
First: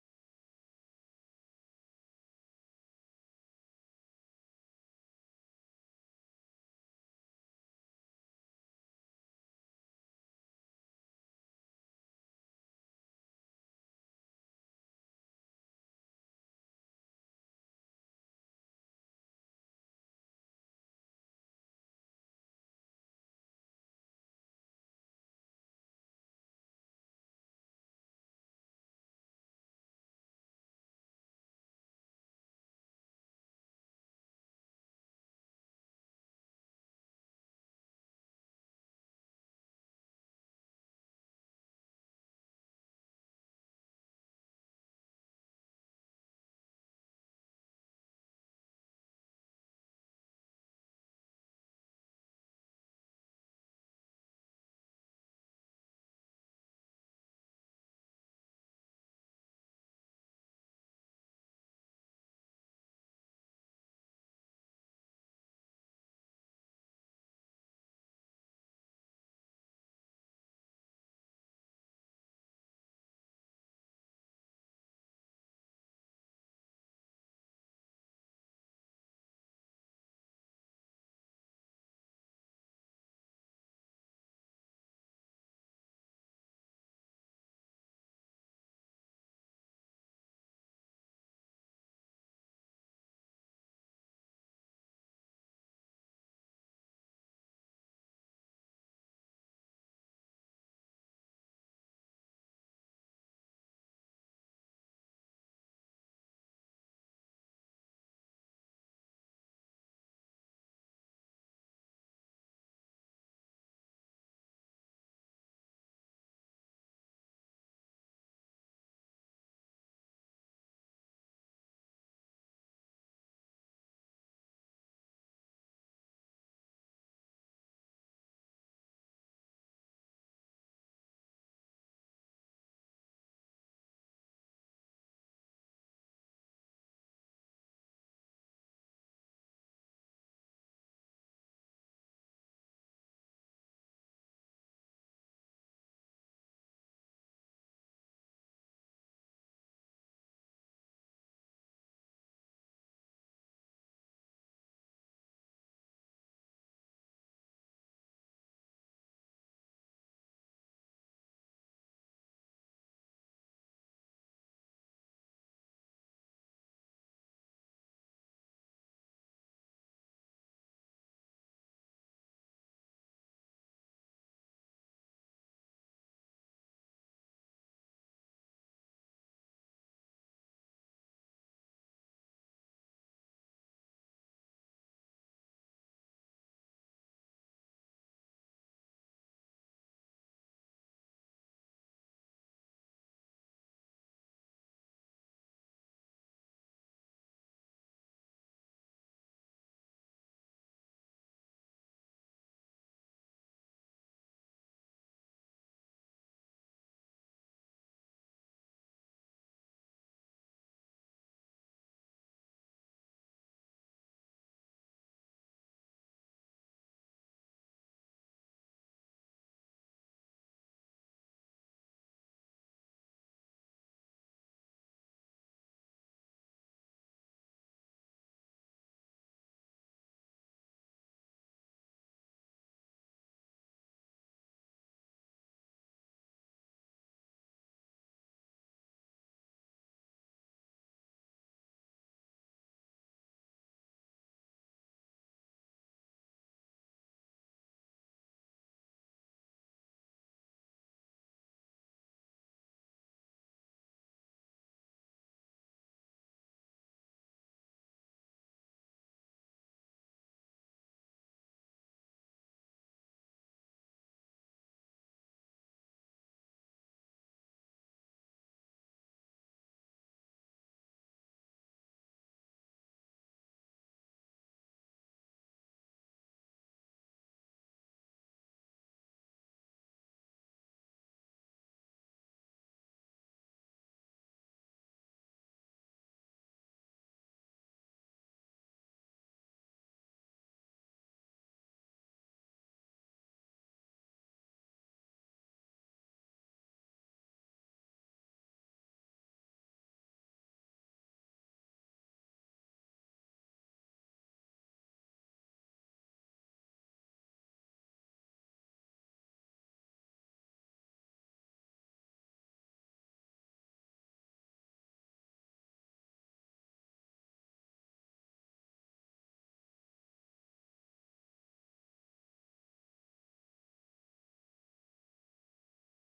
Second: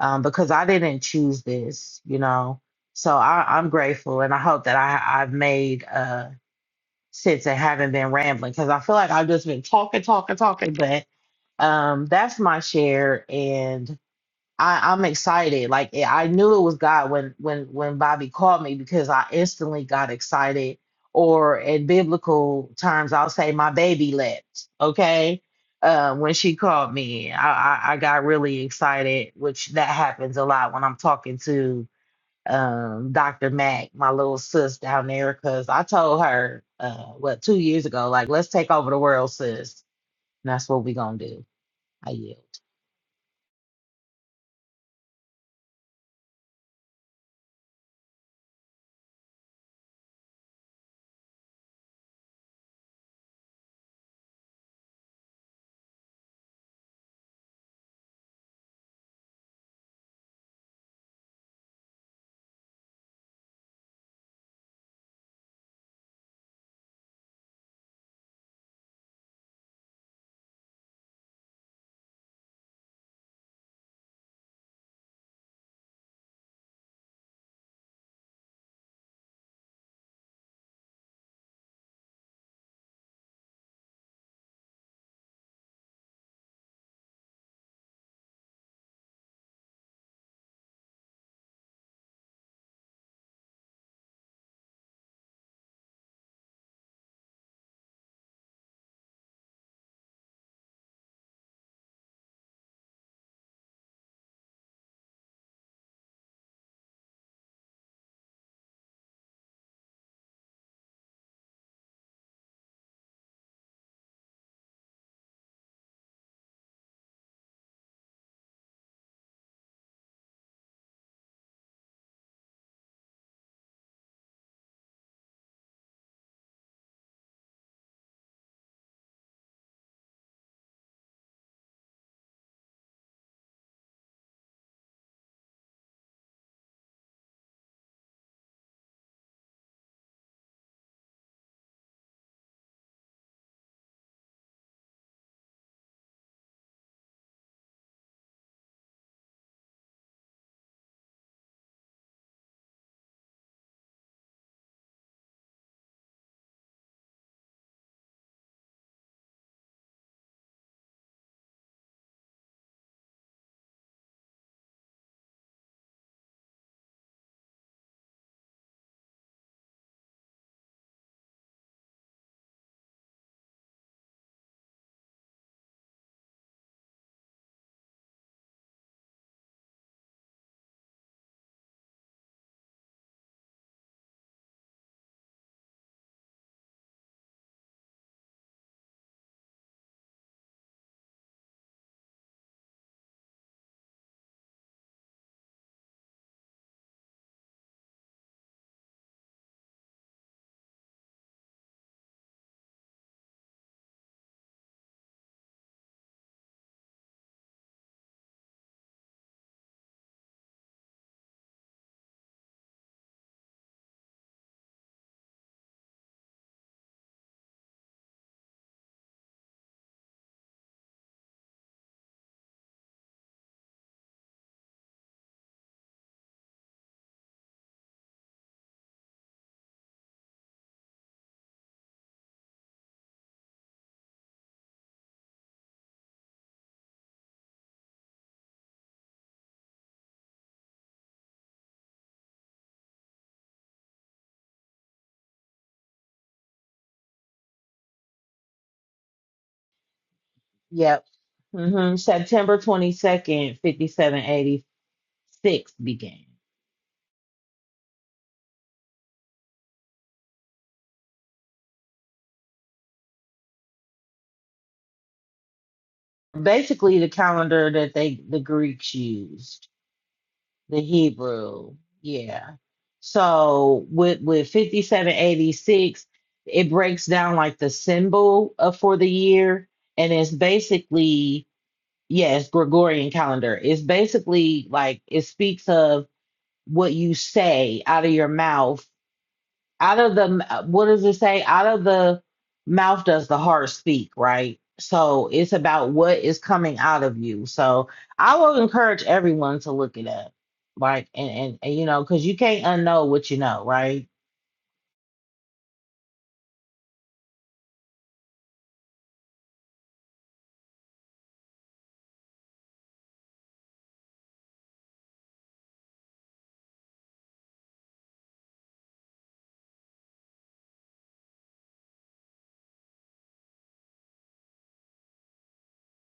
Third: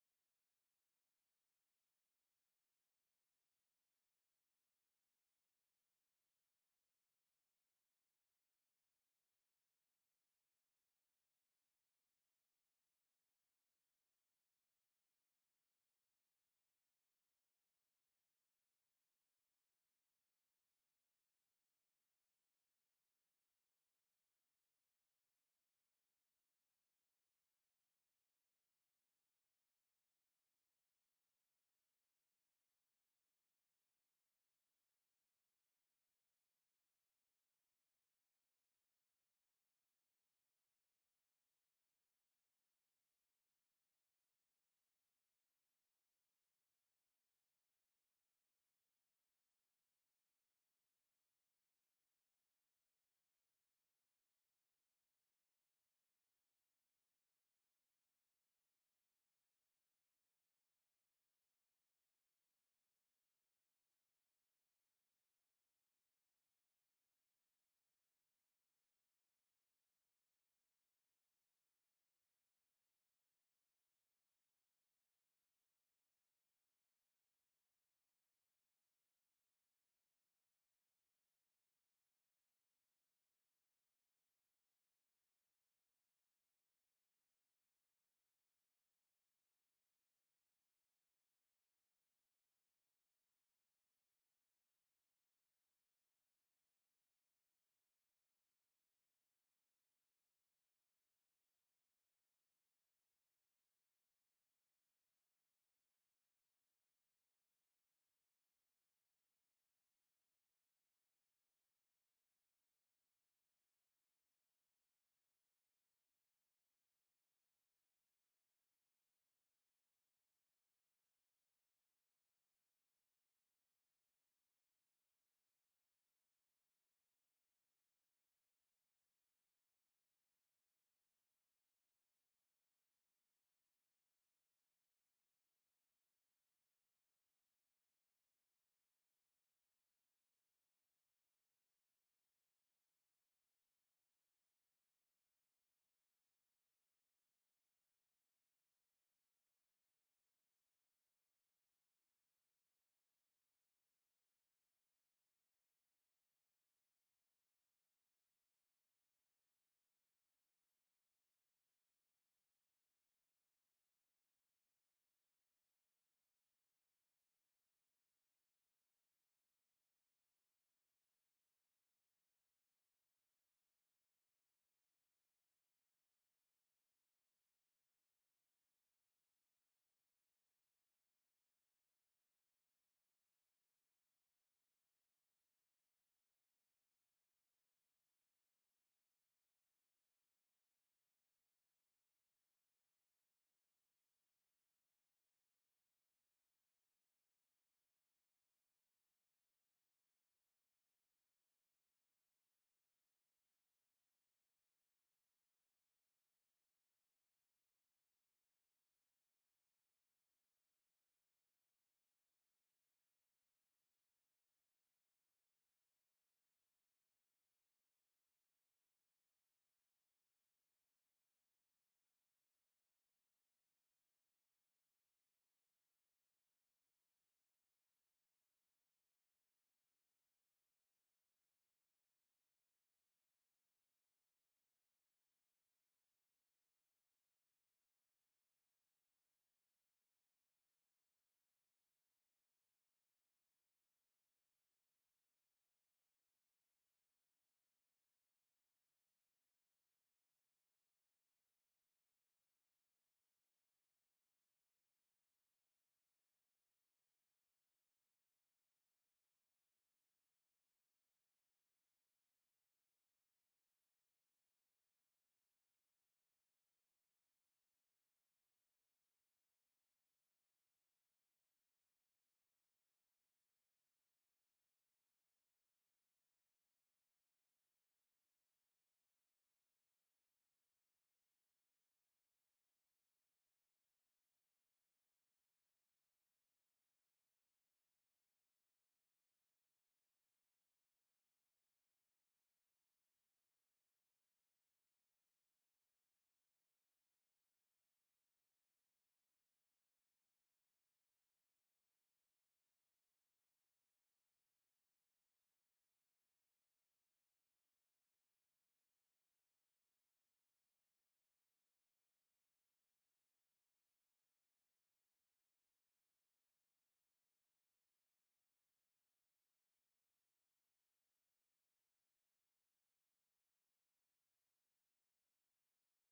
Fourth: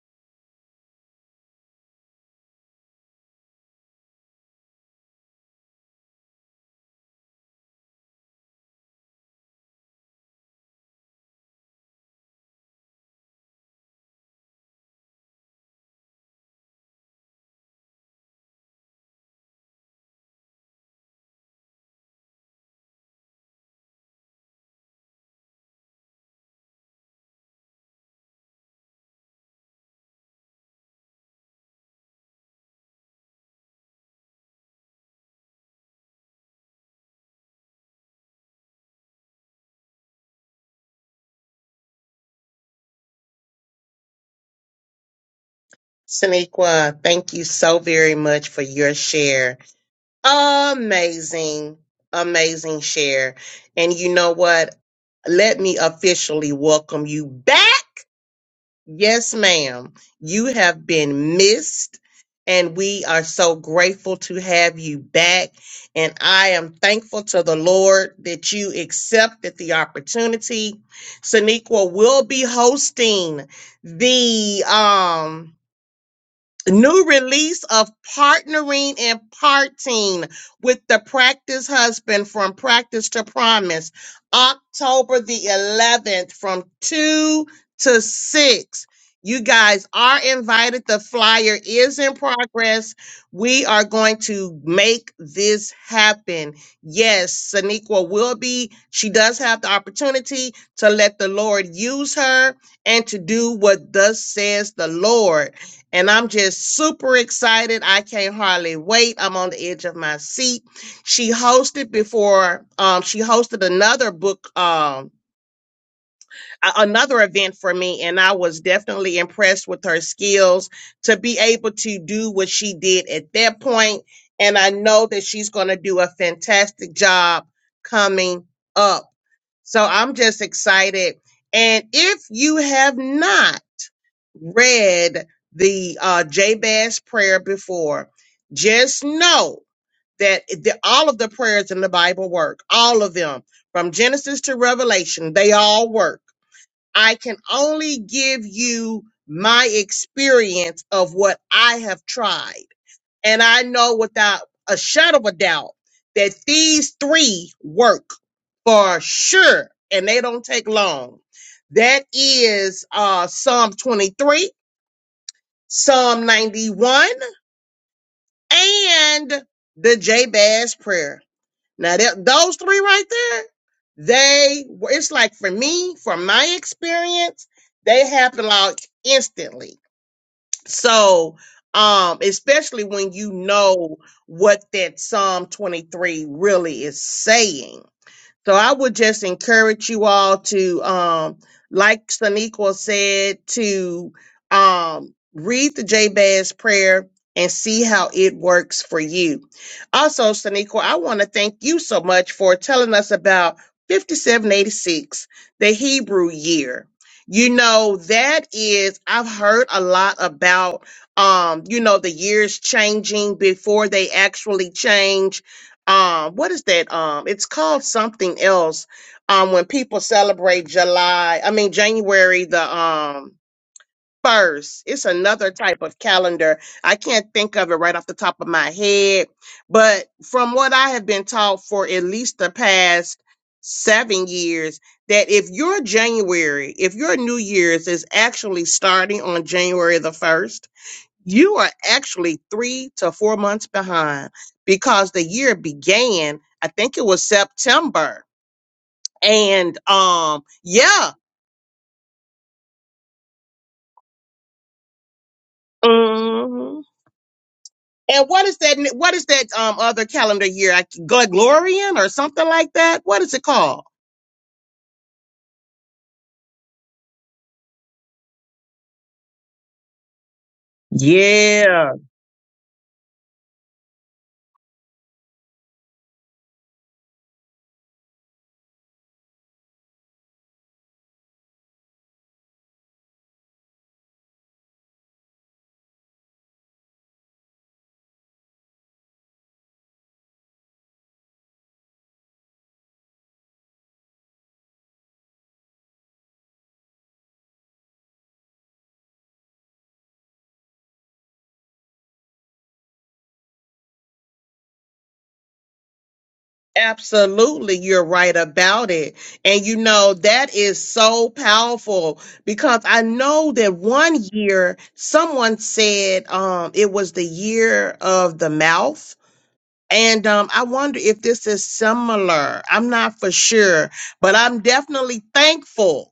Speaker 3: um, because I didn't choose this, you know. So I, I'm grateful, and I hope that I, I've made uh, sense and haven't been rambling because I feel like I've just been talking, talking, talking. But um, that's my share, and I, I'm excited. Like eh, I knew it was God when when when Bobby called me because I instantly got excited. Or in biblical terms, I'll say my baby leapt. Okay, uh, when she called me, I, I I got really excited, which that happens a lot when I'm talking to um Dr. Mac, my little sis down there, because I told her uh what two years ago, like let's take over the world, sis. And that's what we gonna do.
Speaker 1: Saniqua, thank you so very much for your share. Amazing, amazing share. And you know what? Let me officially welcome you back. Yes, ma'am. You have been missed, and we are so grateful to have you back. And I am thankful to the Lord that you accepted the opportunity. Saniqua will be hosting the um new release of partnering and parting with the practice husband from practice to promise october the 11th from 2 to 6 you guys are invited the flyer is in progress we are going to make this happen yes saniqua will be she does have the opportunity to let the lord use her and to do what thus says the lord and I'm just super excited. I can't hardly wait. I'm on the edge of my seat. She hosted before, um, she hosted another book, um, a- another event for me, and I was definitely impressed with her skills to be able to do what she did at that point. And I know that she's going to do a fantastic job coming up. So I'm just excited. And if you have not, read the uh, Jabez prayer before, just know that the, all of the prayers in the Bible work. All of them, from Genesis to Revelation, they all work. I can only give you my experience of what I have tried. And I know without a shadow of a doubt that these three work for sure. And they don't take long. That is uh, Psalm 23. Psalm 91, and the Jabez prayer. Now, that, those three right there, they were, it's like for me, from my experience, they happen like instantly. So, um, especially when you know what that Psalm 23 really is saying. So I would just encourage you all to, um, like Saniqua said, to um, read the Jabez prayer and see how it works for you. Also, Saniqua, I want to thank you so much for telling us about 5786, the Hebrew year. You know, that is, I've heard a lot about, um, you know, the years changing before they actually change um what is that um it's called something else um when people celebrate july i mean january the um first it's another type of calendar i can't think of it right off the top of my head but from what i have been taught for at least the past seven years that if your january if your new year's is actually starting on january the 1st you are actually three to four months behind because the year began i think it was september and um
Speaker 3: Yep.
Speaker 1: yeah
Speaker 3: hmm September 22nd, 5786 began.
Speaker 1: hmm and what is that what is that um other calendar year I- gregorian or something like that what is it called
Speaker 3: Basically, the calendar that they the Greeks used, the Hebrew.
Speaker 1: yeah
Speaker 3: Yeah. So with with 5786, it breaks down like the symbol of, for the year, and it's basically yes, Gregorian calendar. It's basically like it speaks of what you say out of your mouth out of the m- uh, what does it say out of the mouth does the heart speak right so it's about what is coming out of you so i will encourage everyone to look it up like and and, and you know because you can't unknow what you know right
Speaker 1: Absolutely, you're right about it. And you know, that is so powerful because I know that one year someone said um it was the year of the mouth. And um, I wonder if this is similar. I'm not for sure, but I'm definitely thankful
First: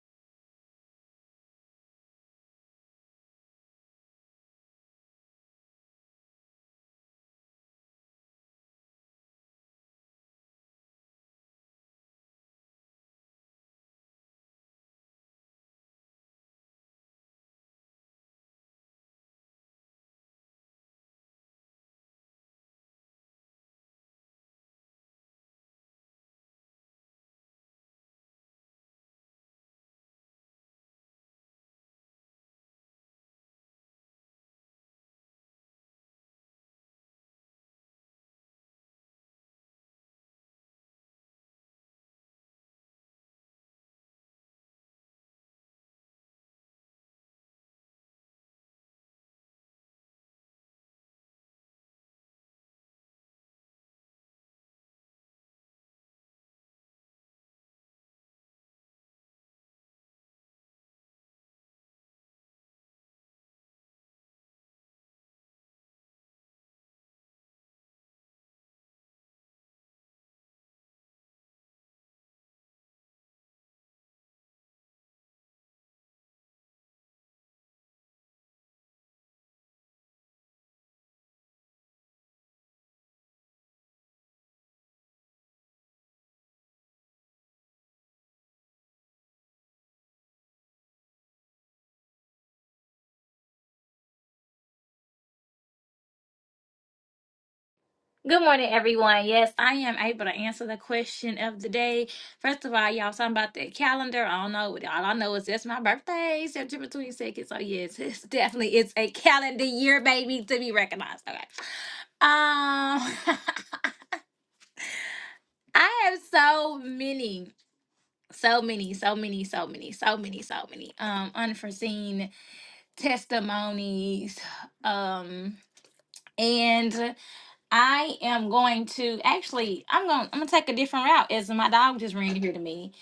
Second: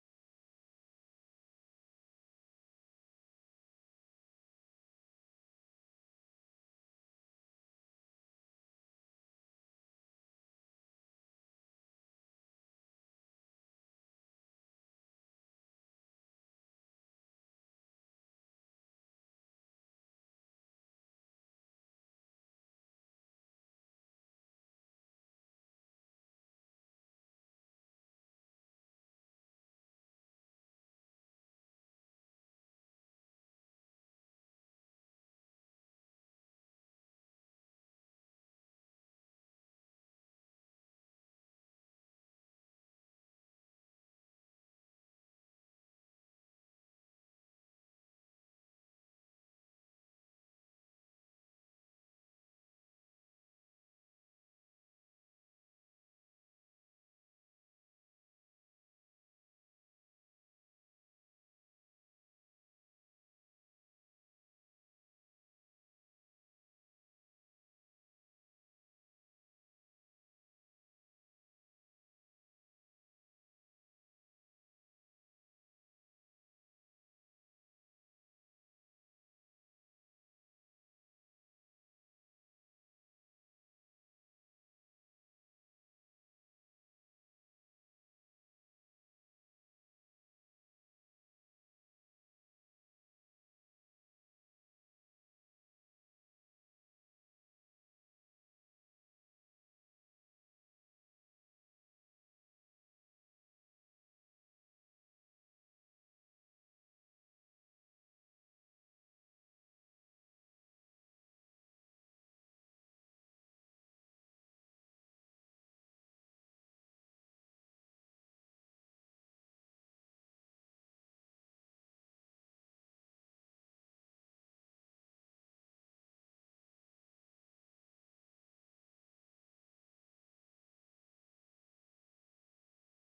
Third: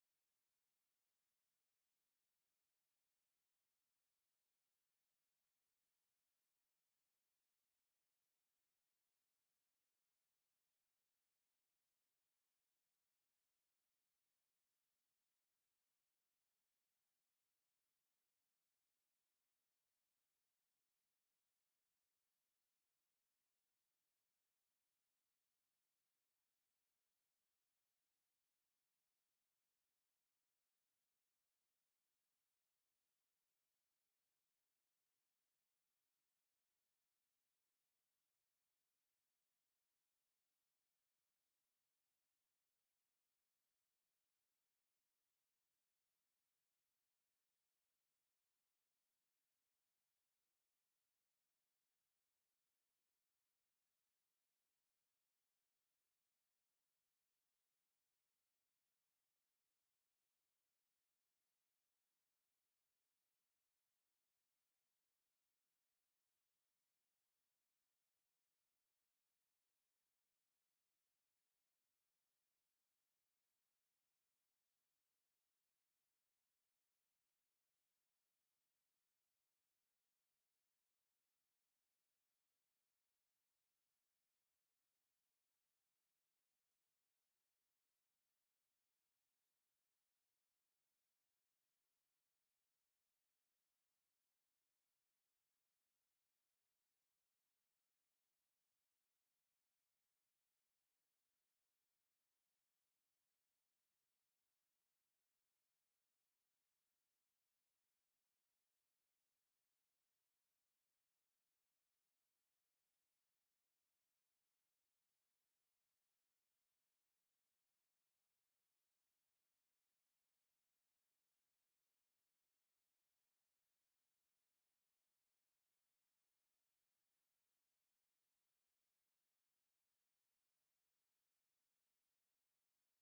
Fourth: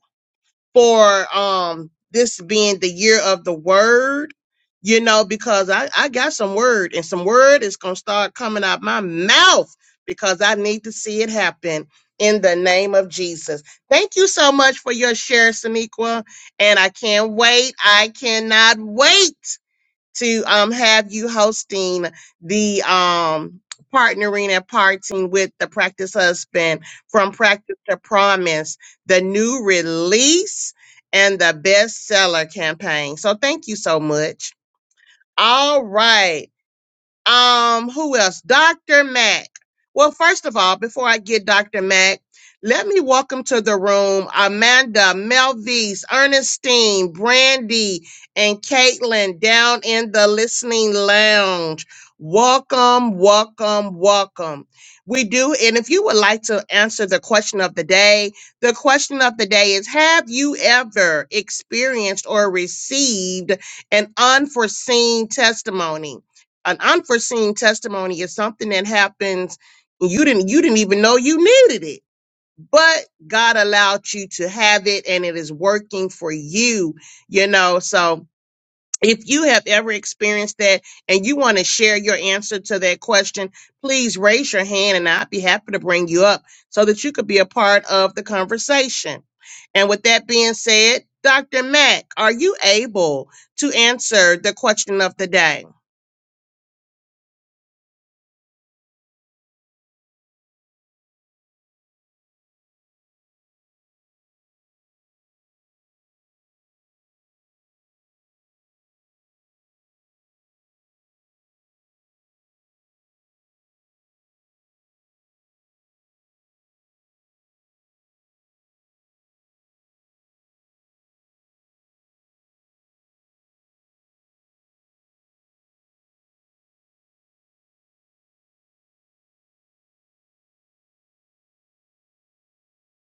Speaker 1: for um this being the year of the word, you know, because I, I got some word and some word is gonna start coming out my mouth because I need to see it happen in the name of Jesus. Thank you so much for your share, Saniqua. And I can't wait. I cannot wait to um, have you hosting the um, partnering and parting with the practice husband from practice to promise the new release and the bestseller campaign so thank you so much all right um, who else? Dr. Mack. Well, first of all, before I get Dr. Mack, let me welcome to the room Amanda, Melvise, Ernestine, Brandy, and Caitlin down in the listening lounge. Welcome, welcome, welcome. We do, and if you would like to answer the question of the day, the question of the day is Have you ever experienced or received an unforeseen testimony? an unforeseen testimony is something that happens and you didn't you didn't even know you needed it but god allowed you to have it and it is working for you you know so if you have ever experienced that and you want to share your answer to that question please raise your hand and i'd be happy to bring you up so that you could be a part of the conversation and with that being said dr mack are you able to answer the question of the day
Speaker 4: Good morning, everyone. Yes, I am able to answer the question of the day. First of all, y'all something about that calendar. I don't know. All I know is that's my birthday, September 22nd. So yes, (laughs) it's definitely it's a calendar year, baby, to be recognized. Okay. Um (laughs) I have so many, so many, so many, so many, so many, so many um unforeseen testimonies. Um and I am going to actually I'm going I'm going to take a different route as my dog just ran here to me.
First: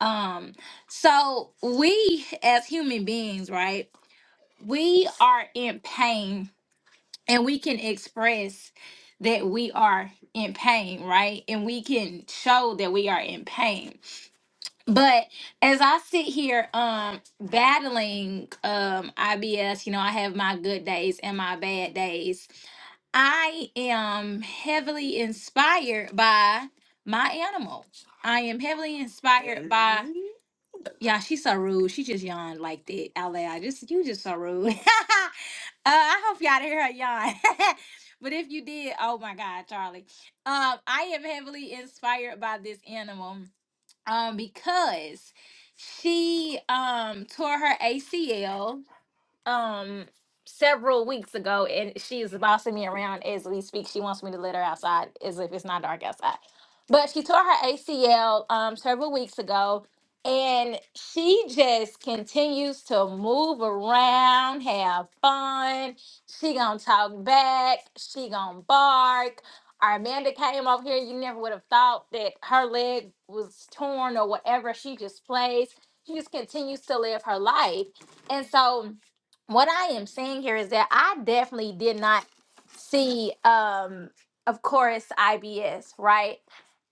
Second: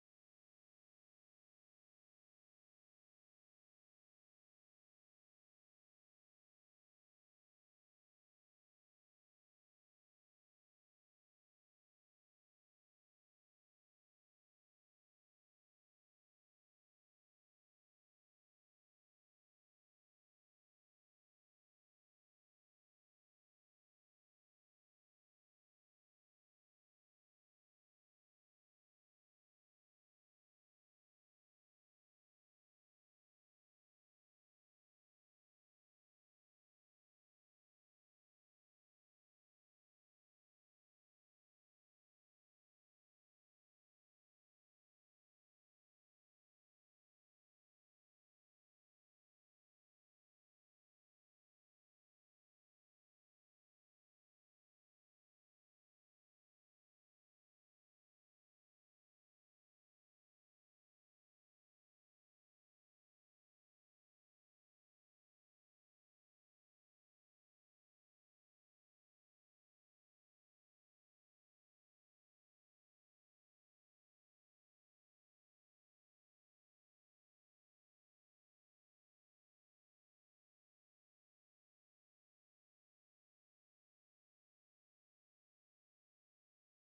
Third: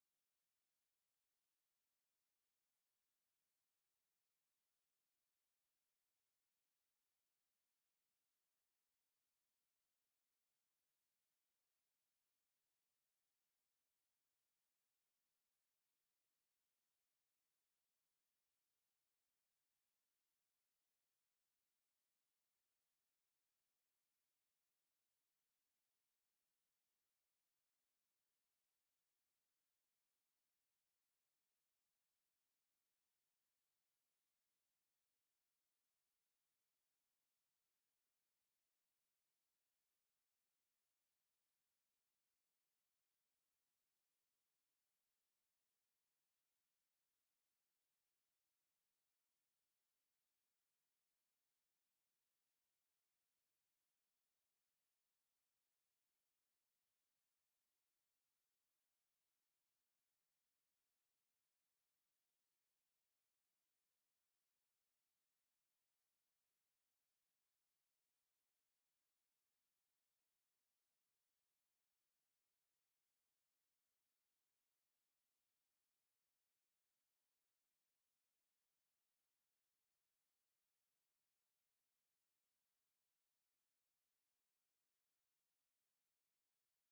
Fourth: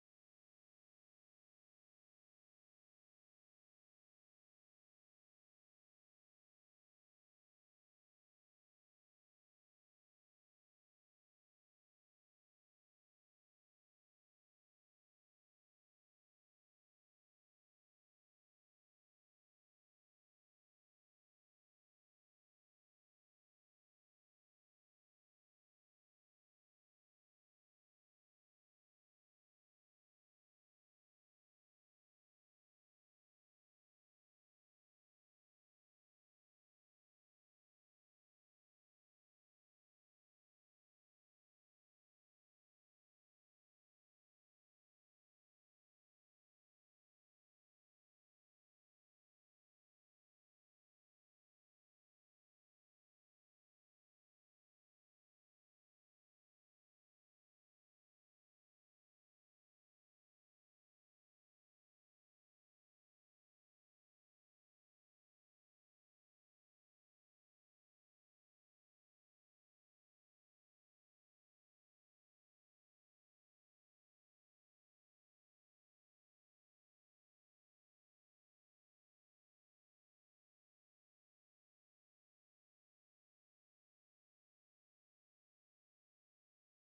Speaker 4: Um so we as human beings, right? We are in pain and we can express that we are in pain, right? And we can show that we are in pain. But as I sit here um battling um IBS, you know, I have my good days and my bad days I am heavily inspired by my animal. I am heavily inspired by Mhm. yeah, she's so rude. She just yawned like that out loud. Just you just so rude. (laughs) uh, I hope y'all didn't hear her yawn. (laughs) but if you did, oh my god, Charlie. Um, I am heavily inspired by this animal um because she um tore her ACL um several weeks ago and she's bossing me around as we speak. She wants me to let her outside as if it's not dark outside. But she tore her ACL um several weeks ago and she just continues to move around, have fun. She gonna talk back, she gonna bark. Amanda came over here, you never would have thought that her leg was torn or whatever. She just plays. She just continues to live her life. And so what I am saying here is that I definitely did not see um of course IBS, right?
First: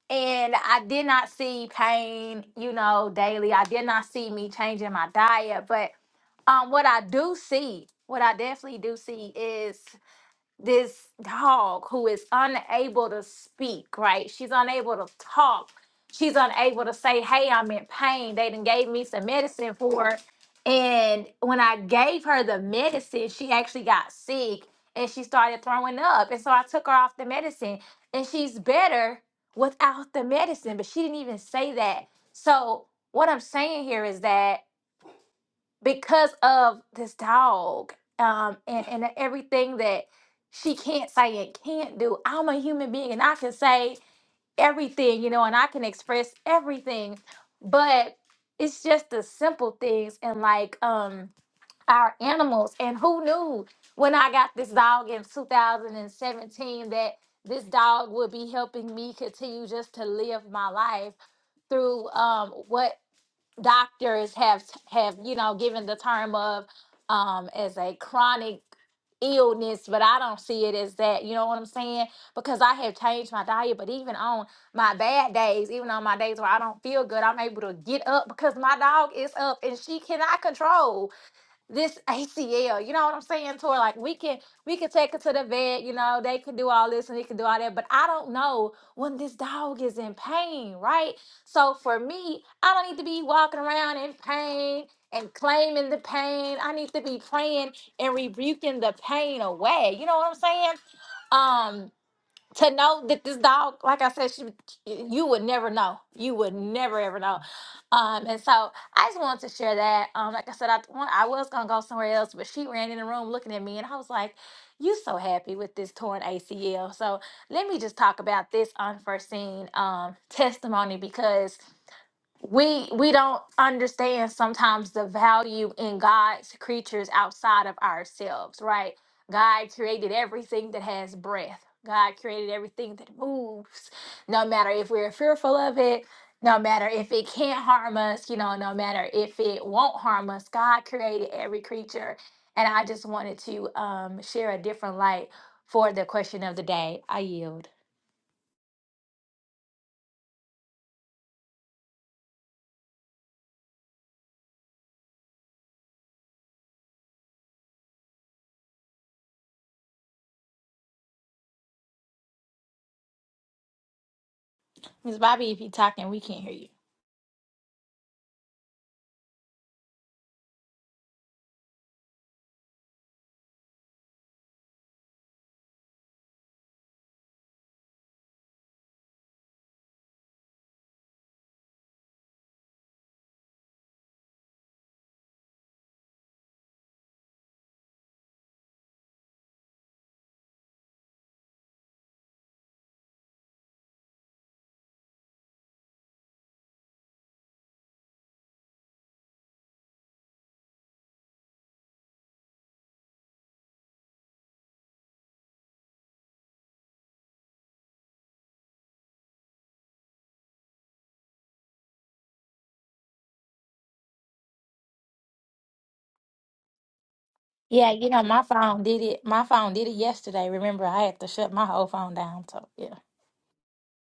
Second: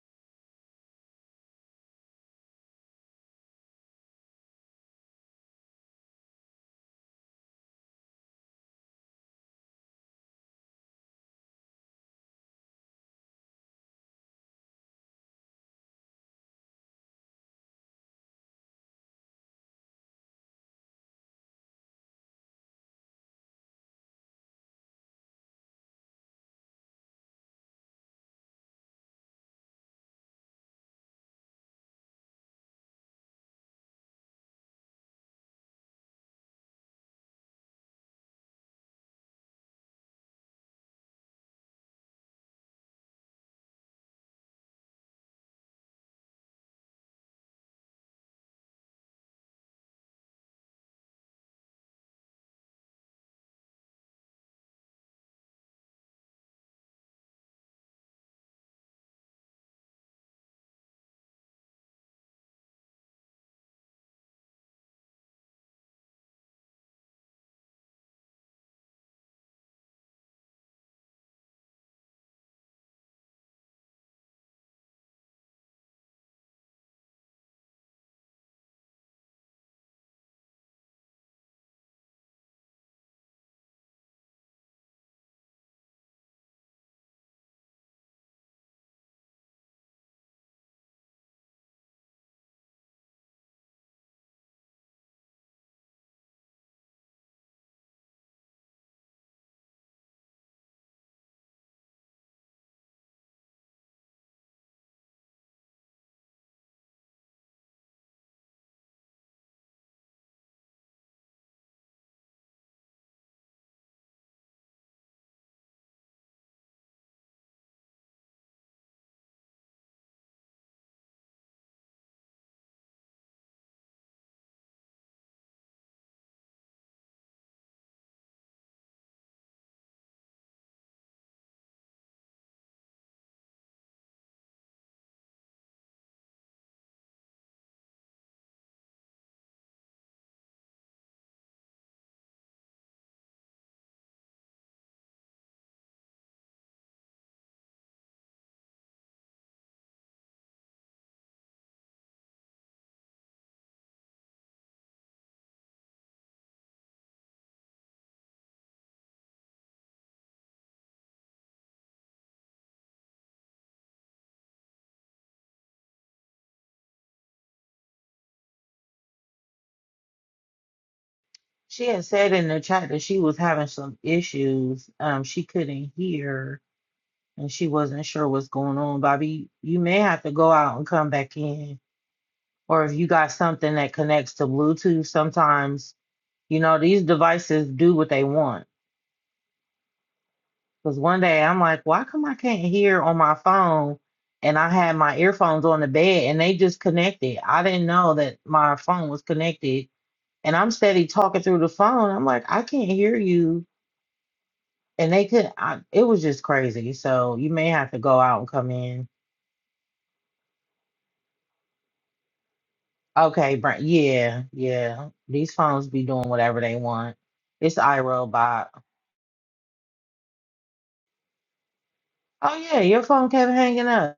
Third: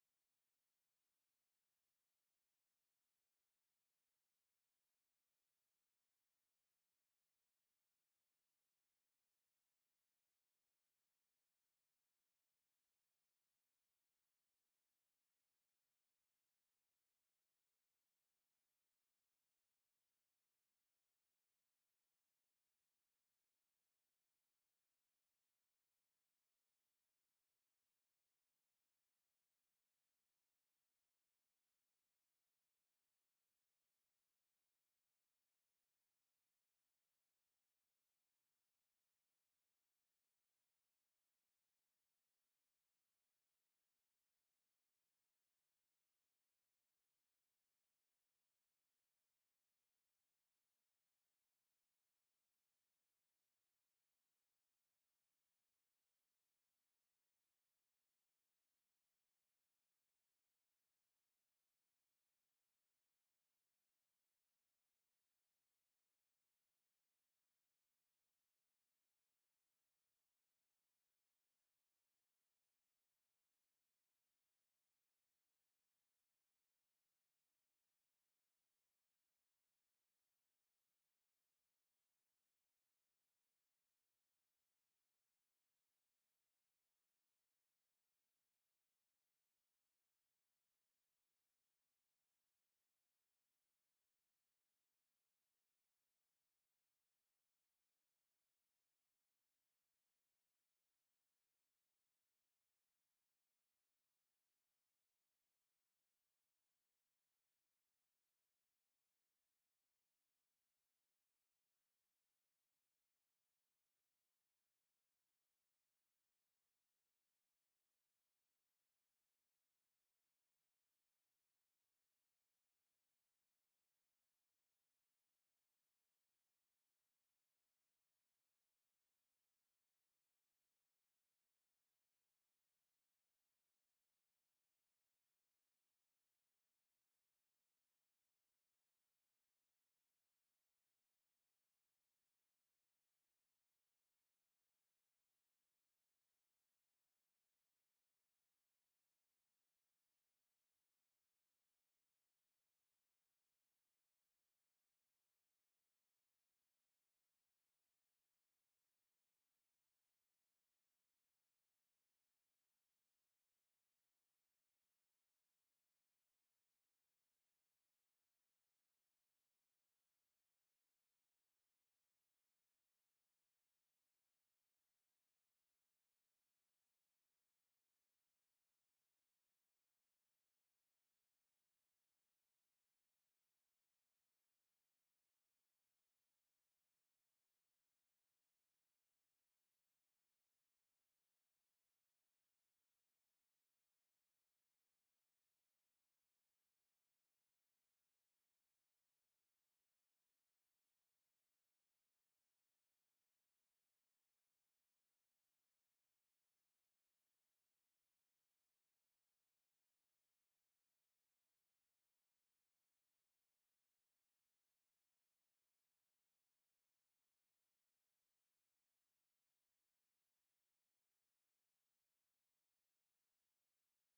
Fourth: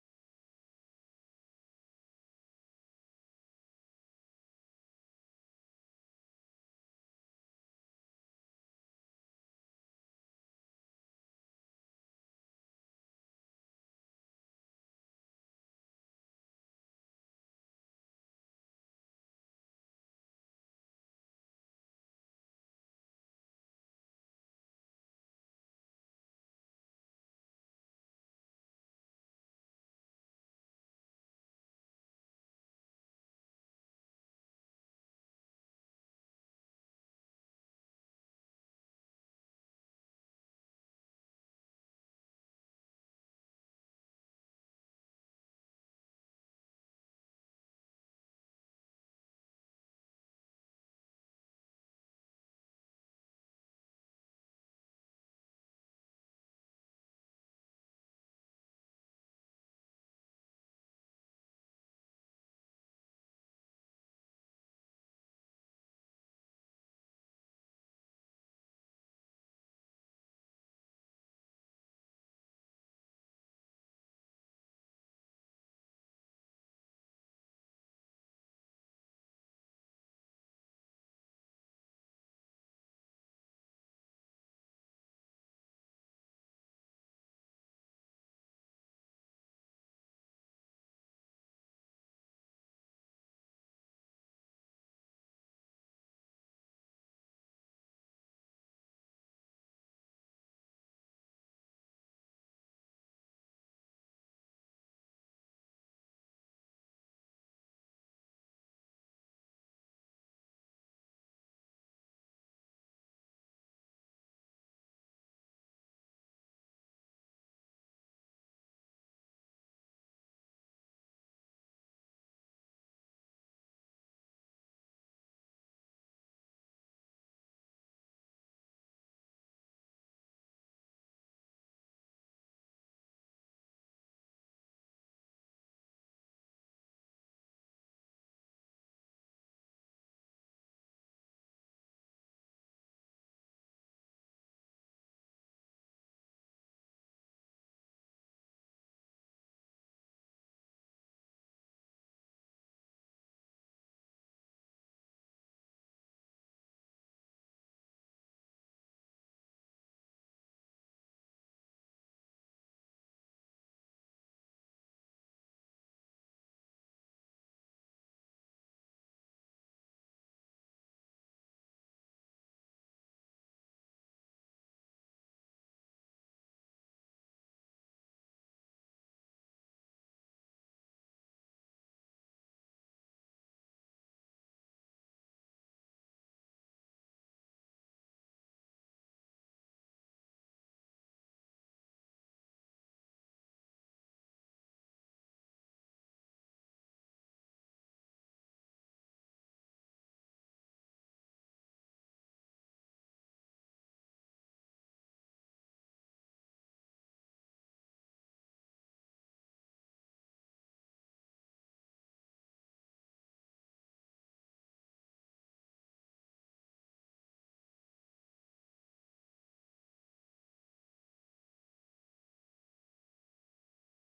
Speaker 4: And I did not see pain, you know, daily. I did not see me changing my diet, but um what I do see, what I definitely do see is this dog who is unable to speak, right? She's unable to talk. She's unable to say, hey, I'm in pain. They done gave me some medicine for it. And when I gave her the medicine, she actually got sick and she started throwing up. And so I took her off the medicine and she's better without the medicine, but she didn't even say that. So what I'm saying here is that because of this dog um, and, and everything that she can't say and can't do. I'm a human being and I can say everything, you know, and I can express everything, but it's just the simple things and like um, our animals. And who knew when I got this dog in 2017 that this dog would be helping me continue just to live my life through um, what doctors have have you know given the term of um as a chronic illness but i don't see it as that you know what i'm saying because i have changed my diet but even on my bad days even on my days where i don't feel good i'm able to get up because my dog is up and she cannot control this ACL. You know what I'm saying, Tori? Like we can we can take her to the vet, you know, they can do all this and they can do all that. But I don't know when this dog is in pain, right? So for me, I don't need to be walking around in pain and claiming the pain. I need to be praying and rebuking the pain away. You know what I'm saying? Um, to know that this dog, like I said, she, you would never know. You would never ever know. Um, and so I just wanted to share that. Um, like I said, I want, I was gonna go somewhere else, but she ran in the room looking at me, and I was like, "You so happy with this torn ACL." So let me just talk about this unforeseen um testimony because we we don't understand sometimes the value in God's creatures outside of ourselves, right? God created everything that has breath. God created everything that moves. No matter if we're fearful of it, no matter if it can't harm us, you know, no matter if it won't harm us, God created every creature. And I just wanted to um, share a different light for the question of the day. I yield. Miss Bobby, if you're talking, we can't hear you.
Speaker 3: she had said in the chat that she was having some issues um she couldn't hear and she wasn't sure what's going on bobby you may have to go out and come back in or if you got something that connects to bluetooth sometimes You know, these devices do what they want. Because one day I'm like, why come I can't hear on my phone? And I had my earphones on the bed and they just connected. I didn't know that my phone was connected. And I'm steady talking through the phone. I'm like, I can't hear you. And they could, I, it was just crazy. So you may have to go out and come in. Okay, Brent. Yeah, yeah. These phones be doing whatever they want. It's
Speaker 4: Yeah, you know, my
Speaker 3: iRobot.
Speaker 4: phone did it. My phone did it yesterday. Remember, I had to shut my whole phone down.
Speaker 3: Oh,
Speaker 4: So
Speaker 3: yeah,
Speaker 4: yeah,
Speaker 3: your phone kept hanging up.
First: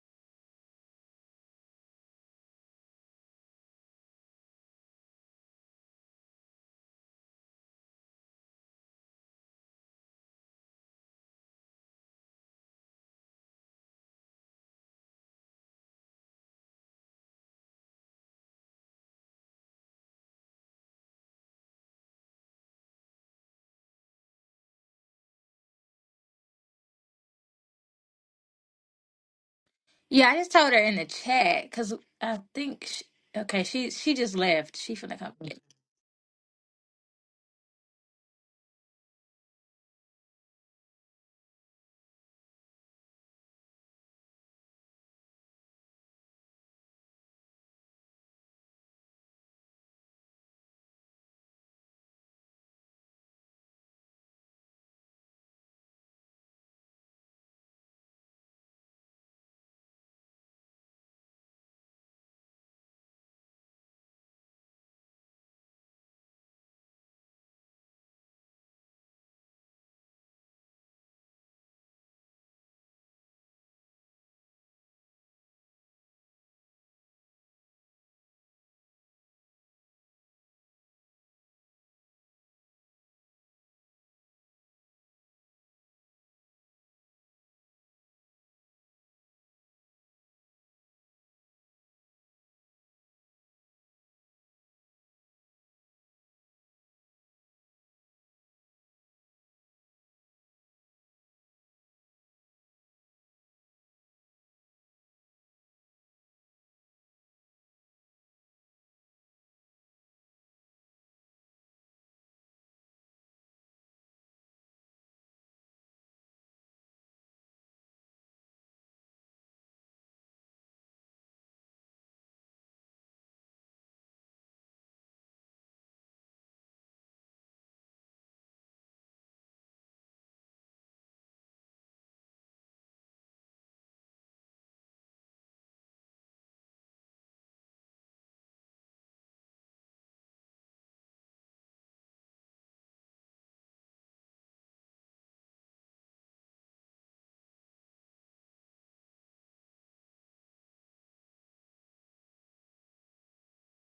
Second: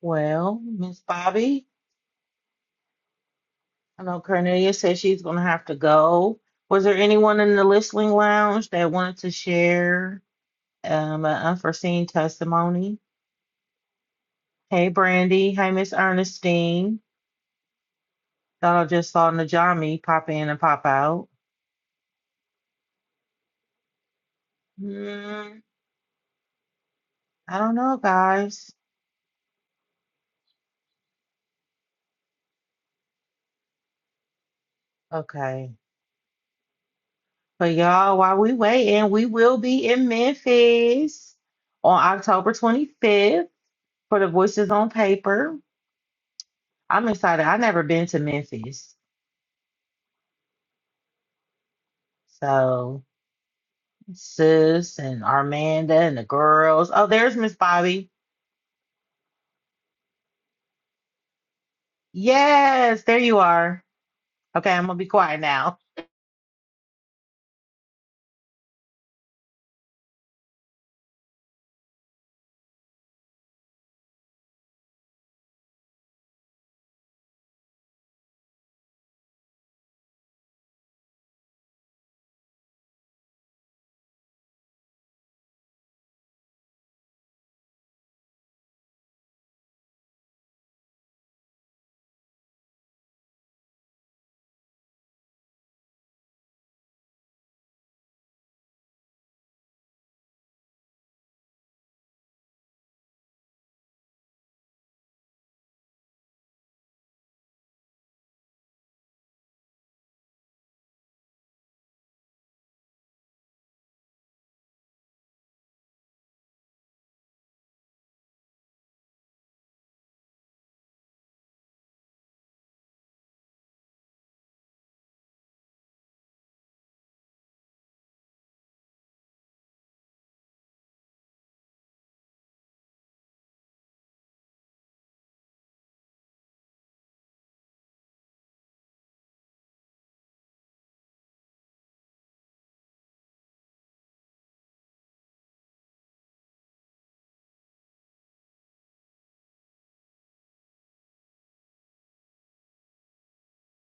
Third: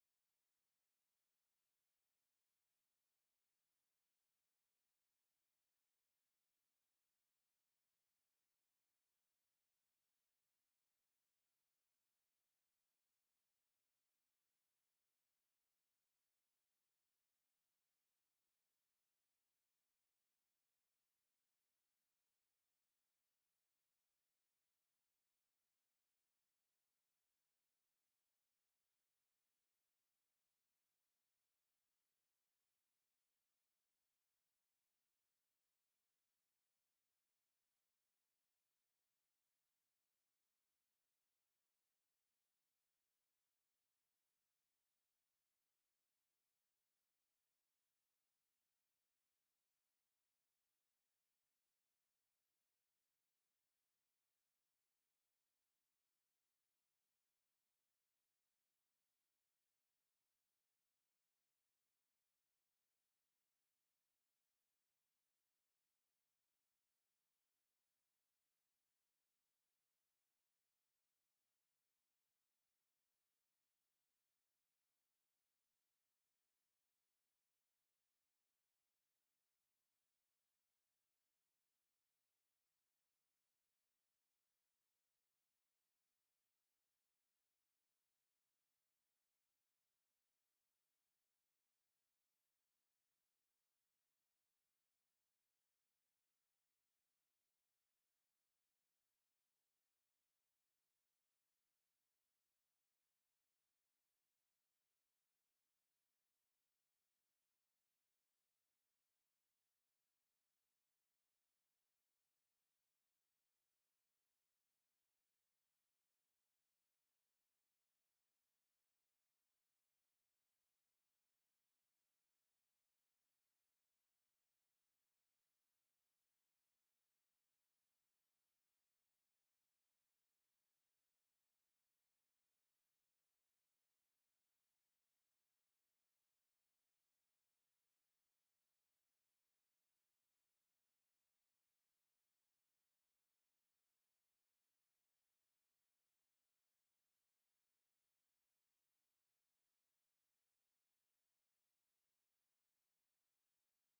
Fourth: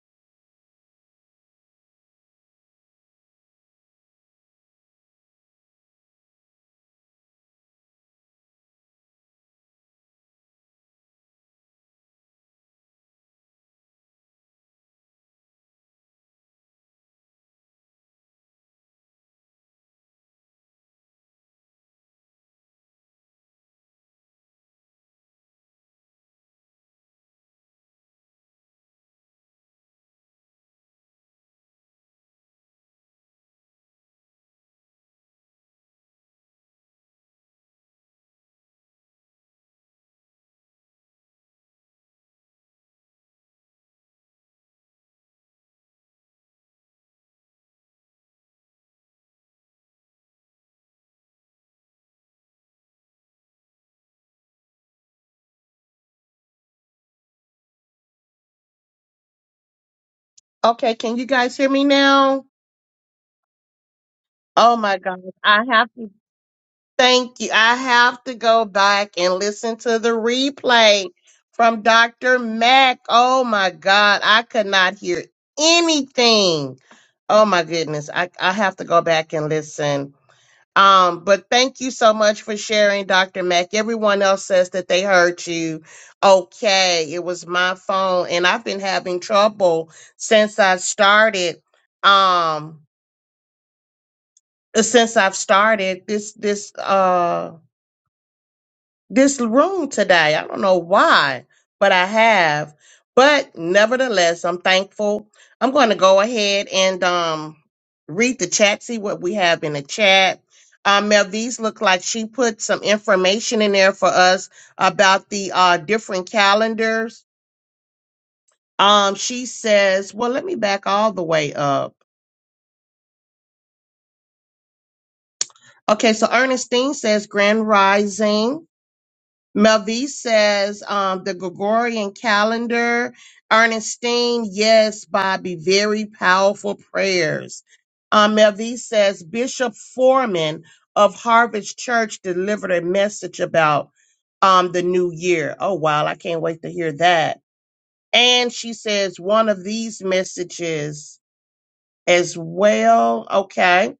Speaker 3: Well, Miss Bobby, I know Cornelia said she's going to have to go. Was there anyone in the listening lounge that wanted to share um, an unforeseen testimony? Hey, Brandy. Hey, Miss Ernestine. Thought I just saw Najami pop in and pop out. Hmm, I don't know, guys.
Speaker 4: yeah. I just told her in the chat because I think she, okay, she she just left. She finna come.
Speaker 3: Okay. But y'all, while we waiting, we will be in Memphis on October 25th for the Voices on Paper. I'm excited. i have never been to Memphis. So Sis and Armanda and the girls. Oh, there's Miss Bobby.
Speaker 1: Okay, can you guys hear me now?
Speaker 3: Yes, there you are. Okay,
Speaker 1: Oh
Speaker 3: I'm gonna
Speaker 1: my
Speaker 3: be
Speaker 1: God.
Speaker 3: quiet
Speaker 1: I
Speaker 3: now.
Speaker 1: have to thank you. I have to go back and listen to the replay from Dr. Mack. Oh my God. I could not hear anything. Oh my goodness. I, I have to go back and listen. Um, but thank you so much for sharing, Dr. Mack. Everyone else says that they heard you. Okay, it was my phone, and I've been having trouble since I started. Um, uh, since I've started this this uh this room today. I don't know why, but I have. But nevertheless, I'm thankful. I'm going to go ahead and um read the chat, see what we have in the chat. Uh, Melvise looked like she put some information in there for us about the uh different calendars. Um, she says, well, let me back all the way up. Okay, so Ernestine says Grand Rising. Melvie says um, the Gregorian calendar. Ernestine, yes, Bobby, very powerful prayers. Um, Melvie says Bishop Foreman of Harvest Church delivered a message about um, the new year. Oh, wow, I can't wait to hear that. And she says one of these messages as well. Okay.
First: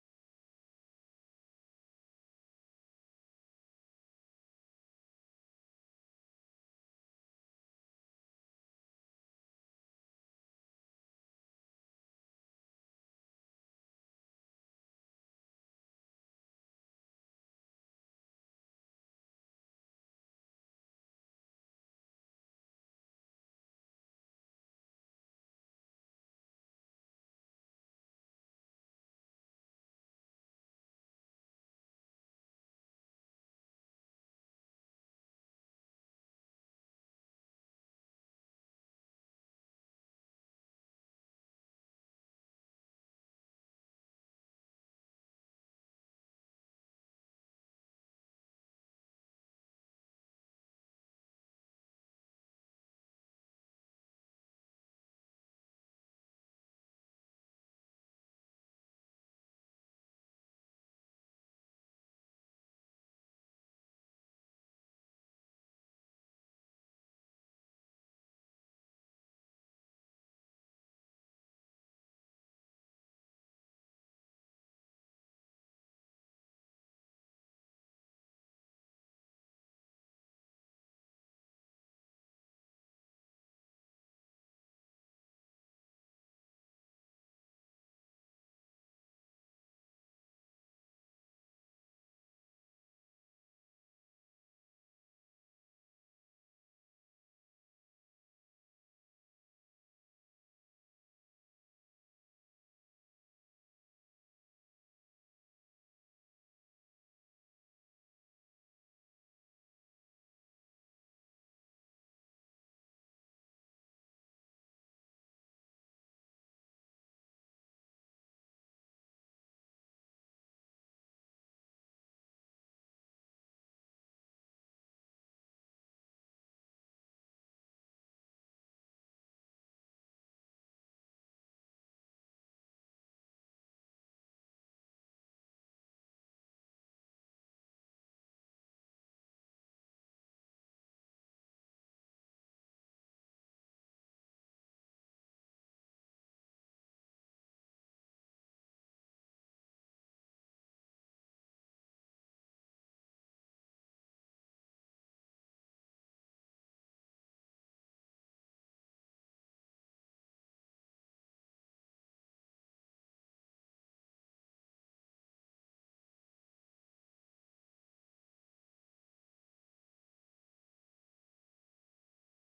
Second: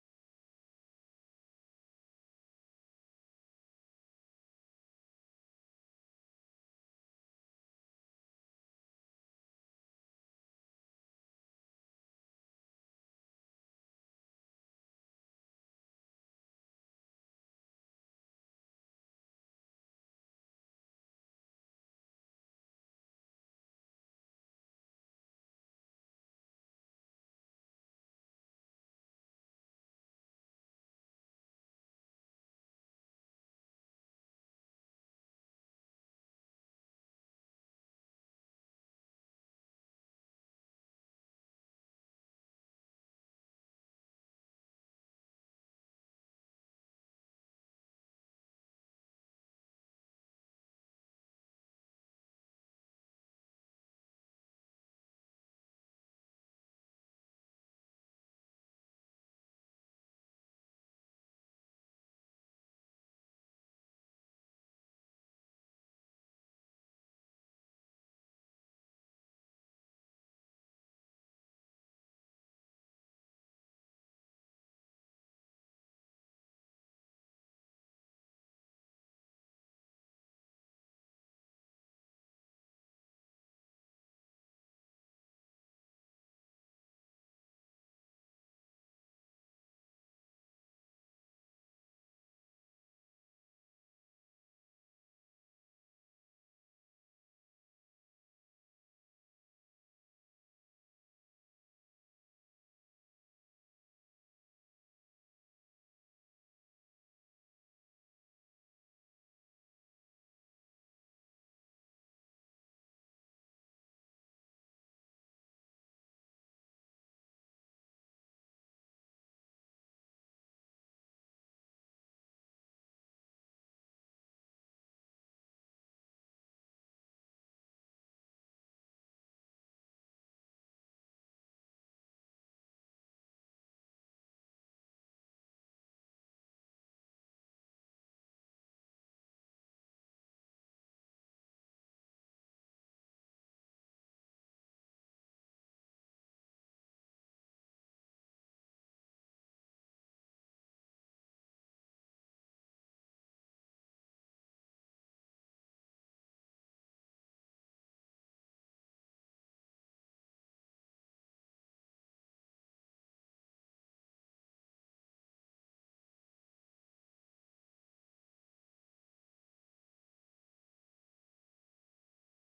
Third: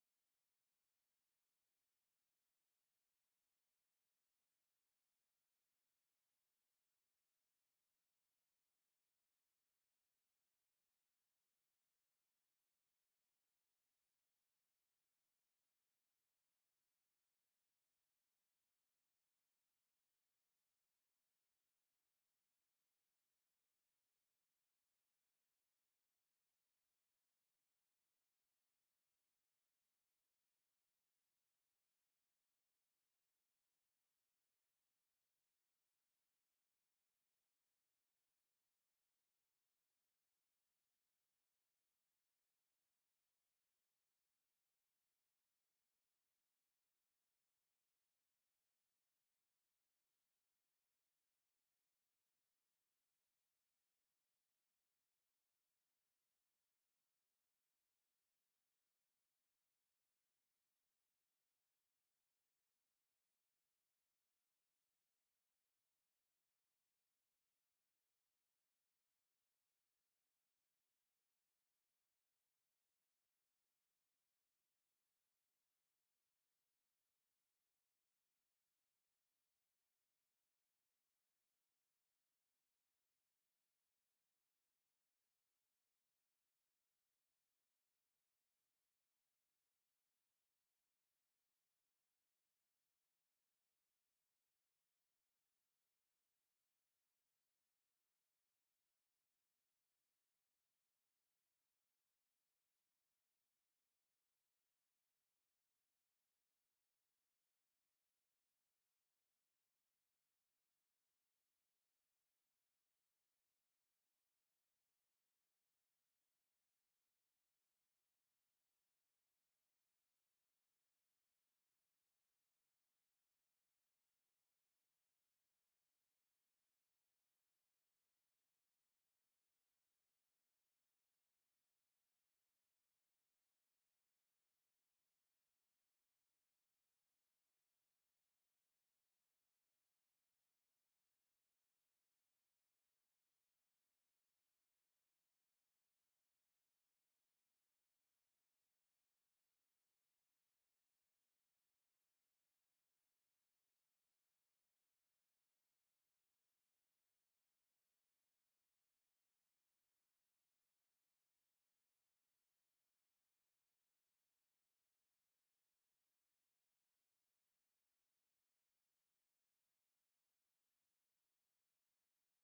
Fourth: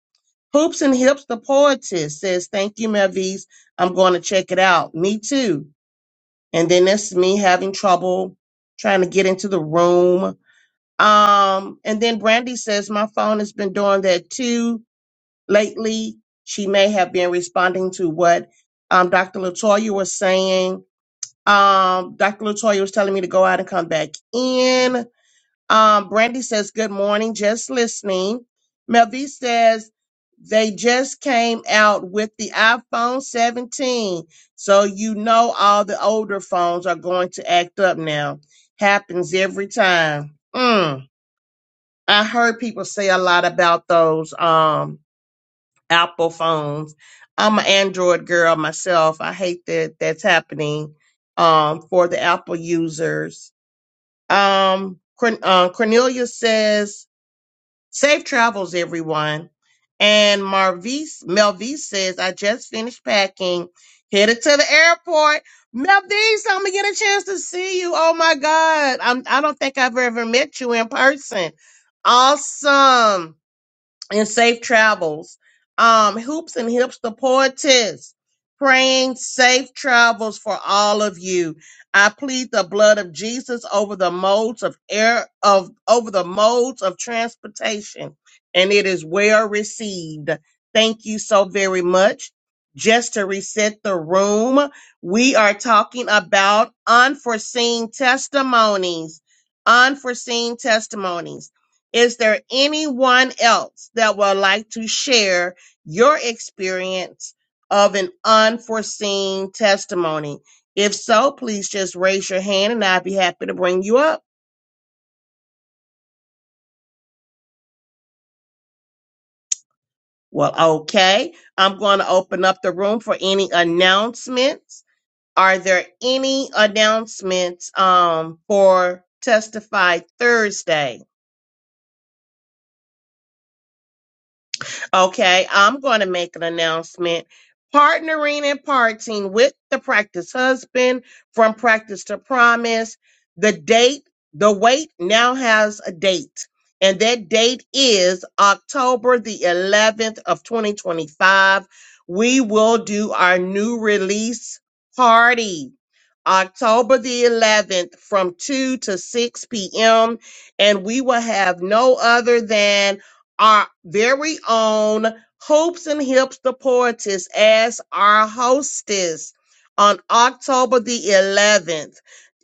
Speaker 1: Hoops and Hips, the poetess, says, Thank you, Melvise. I'm going to check it out. Me too and then that's me having trouble trying to get into the room. Um, and then Brandy says my phone has been doing that too lately. She may have been responding to what um, Dr. Latoya was saying. Um, Dr. Latoya was telling me to go out and come back in. Um, Brandy says, Good morning, just listening. Melvie says, They just came out with the iPhone 17. So you know all the older phones are going to act up now. Happens every time. Mm. I heard people say a lot about those um Apple phones. I'm an Android girl myself. I hate that that's happening um for the Apple users. Um Corn- uh, Cornelia says Safe travels, everyone. And Marvis, Melvis says, I just finished packing, headed to the airport. Melvis, I'm gonna get a chance to see you. Oh my God. I'm I don't think I've ever met you in person. Awesome and safe travels. Um, Hoops and Hips, the poetess, praying safe travels for all of you. I plead the blood of Jesus over the modes of air of over the modes of transportation, and it is well received. Thank you so very much. Just to reset the room, we are talking about unforeseen testimonies. Unforeseen testimonies. Is there anyone else that would like to share your experience of an unforeseen testimony? If so, please just raise your hand and I'd be happy to bring you up. Well, okay. I'm going to open up the room for any announcements. Are there any announcements um, for Testify Thursday? Okay, I'm going to make an announcement. Partnering and parting with the practice husband from practice to promise. The date, the wait now has a date. And that date is October the 11th of 2025. We will do our new release party October the 11th from 2 to 6 p.m. And we will have no other than our very own Hoops and Hips the Poetess as our hostess on October the 11th.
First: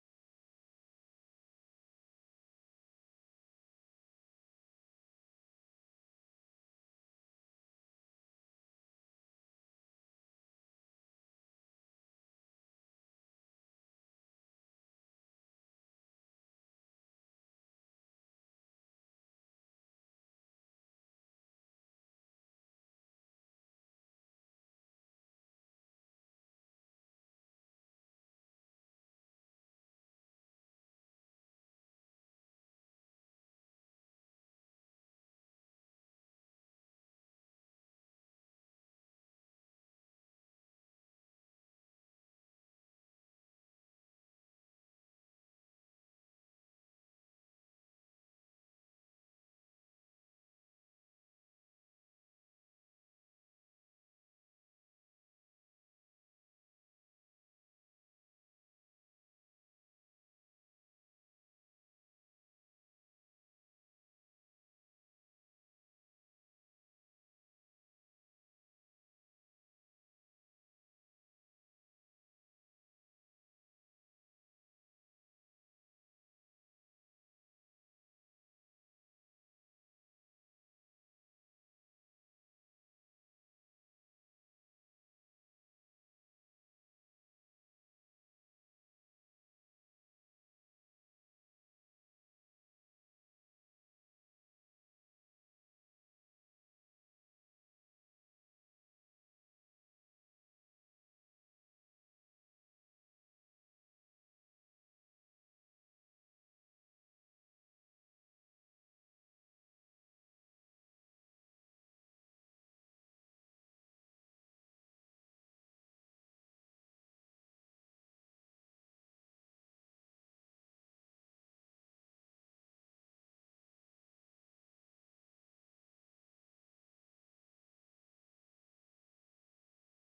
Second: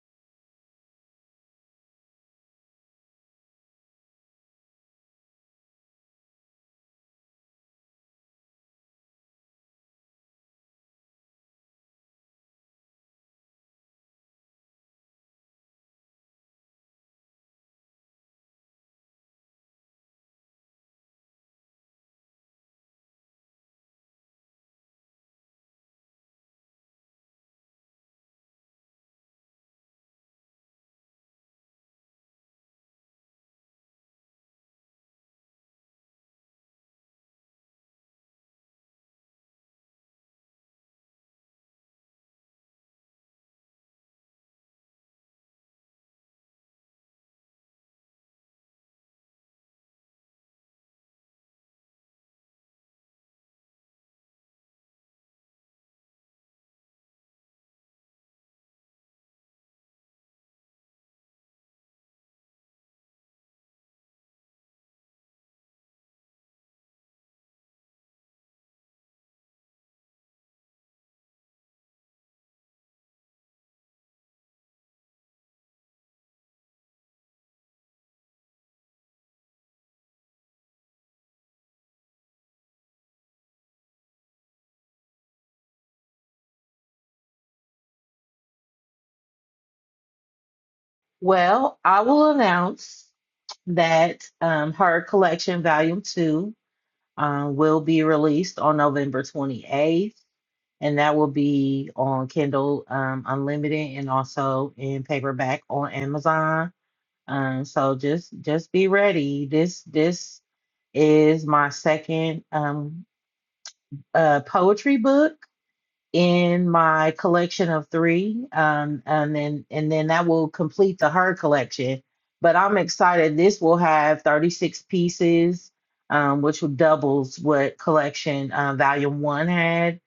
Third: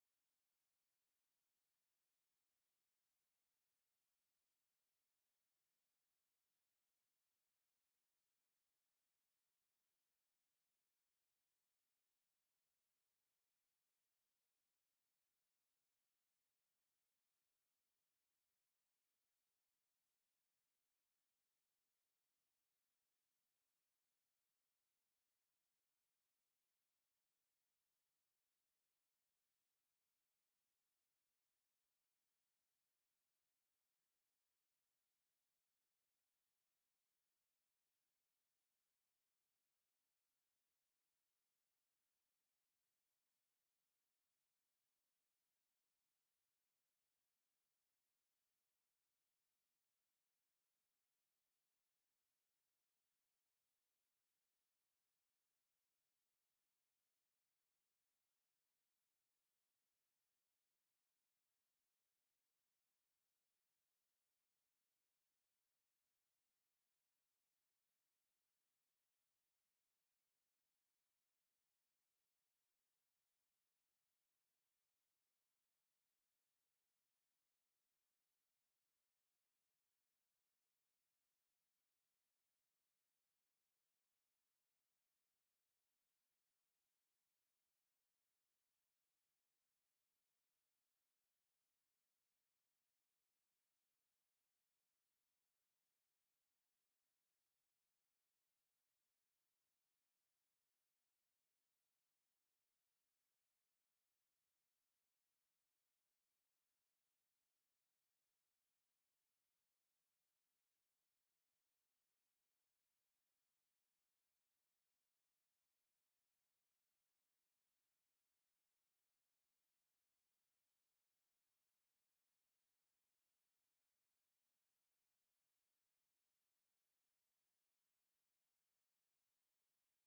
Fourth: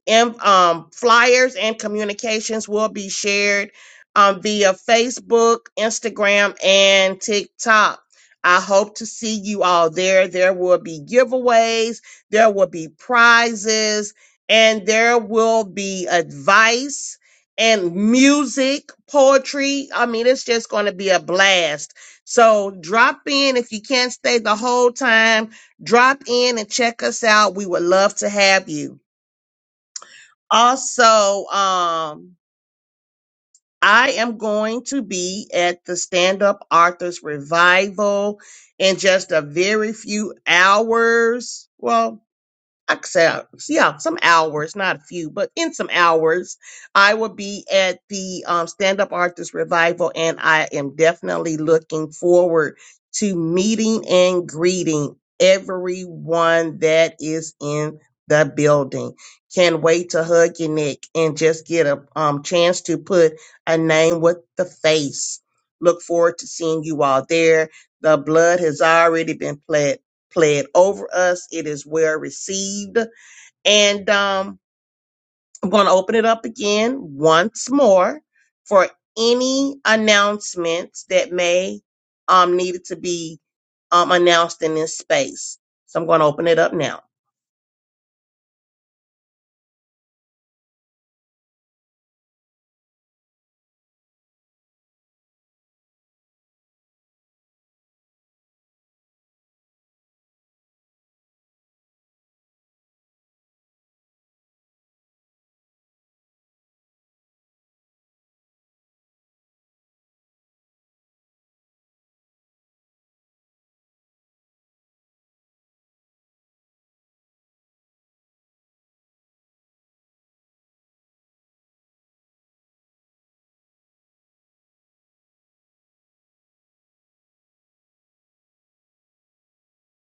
Speaker 1: And um, flyers and communications will be shared um, via Facebook, Instagram, and TikTok. I hope to see you all there. There will be giveaways, there will be prizes, and there will be advice and music, poetry. I mean, it's just going to be a blast. So drop in if you can't stay the whole time. Drop in and check us out. We would love to have you. Also, um, I am going to be at the Stand Up Arthur's Revival in just a very few hours. Well, I could say, uh, s- yeah, some hours, not a few, but in some hours, I will be at the um, Stand Up Artist Revival, and I am definitely looking forward to meeting and greeting everyone that is in the building. Can't wait to hug your neck and just get a um, chance to put a name with the face. Look forward to seeing you all there. The blood has already been pledged play it over us. It is well received. And um, I'm going to open it up again once more for any announcements that may um, needed to be um, announced in this space. So I'm going to open it up now.
Speaker 3: Well, I will announce that um, her collection, Volume Two, um, will be released on November 28th, and that will be on Kindle um, Unlimited and also in paperback on Amazon. Um, so just just be ready. This this is my second. Um, a poetry book in my collection of three, um, and then and then that will complete the her collection. But I'm excited. This will have 36 pieces, um, which will doubles what collection uh, volume one had.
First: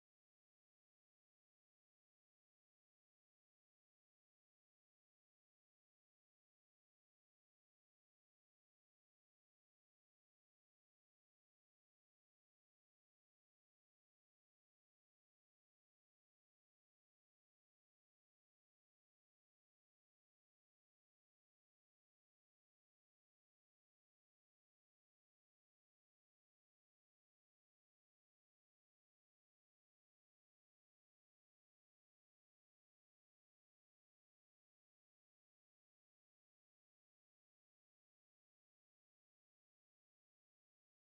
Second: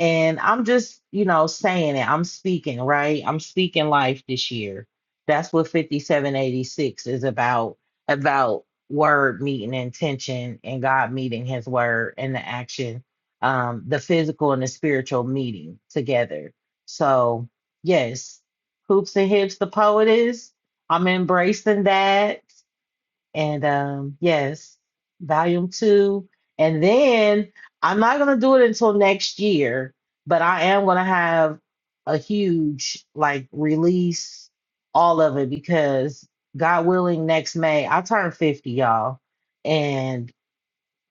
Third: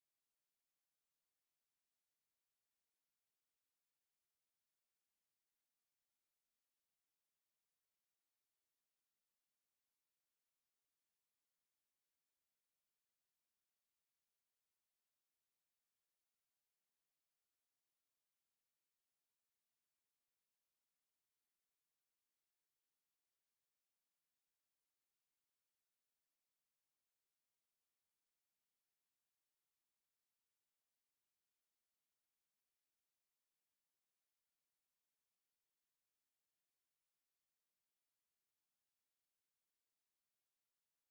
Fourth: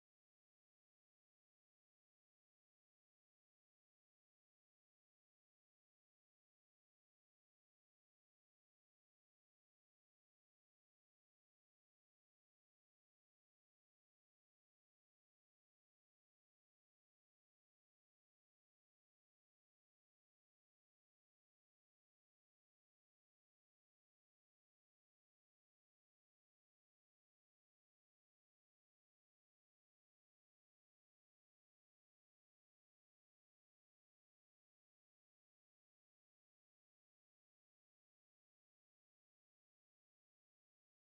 Speaker 3: And I'm just, you know, saying it. I'm speaking, right? I'm speaking life this year. That's what 5786 is about. About word meeting intention and God meeting His word and the action um, the physical and the spiritual meeting together. So, yes, Hoops and Hips, the poet is. I'm embracing that. And um, yes, volume two. And then I'm not going to do it until next year, but I am going to have a huge like release, all of it, because God willing, next May, I turn 50, y'all. And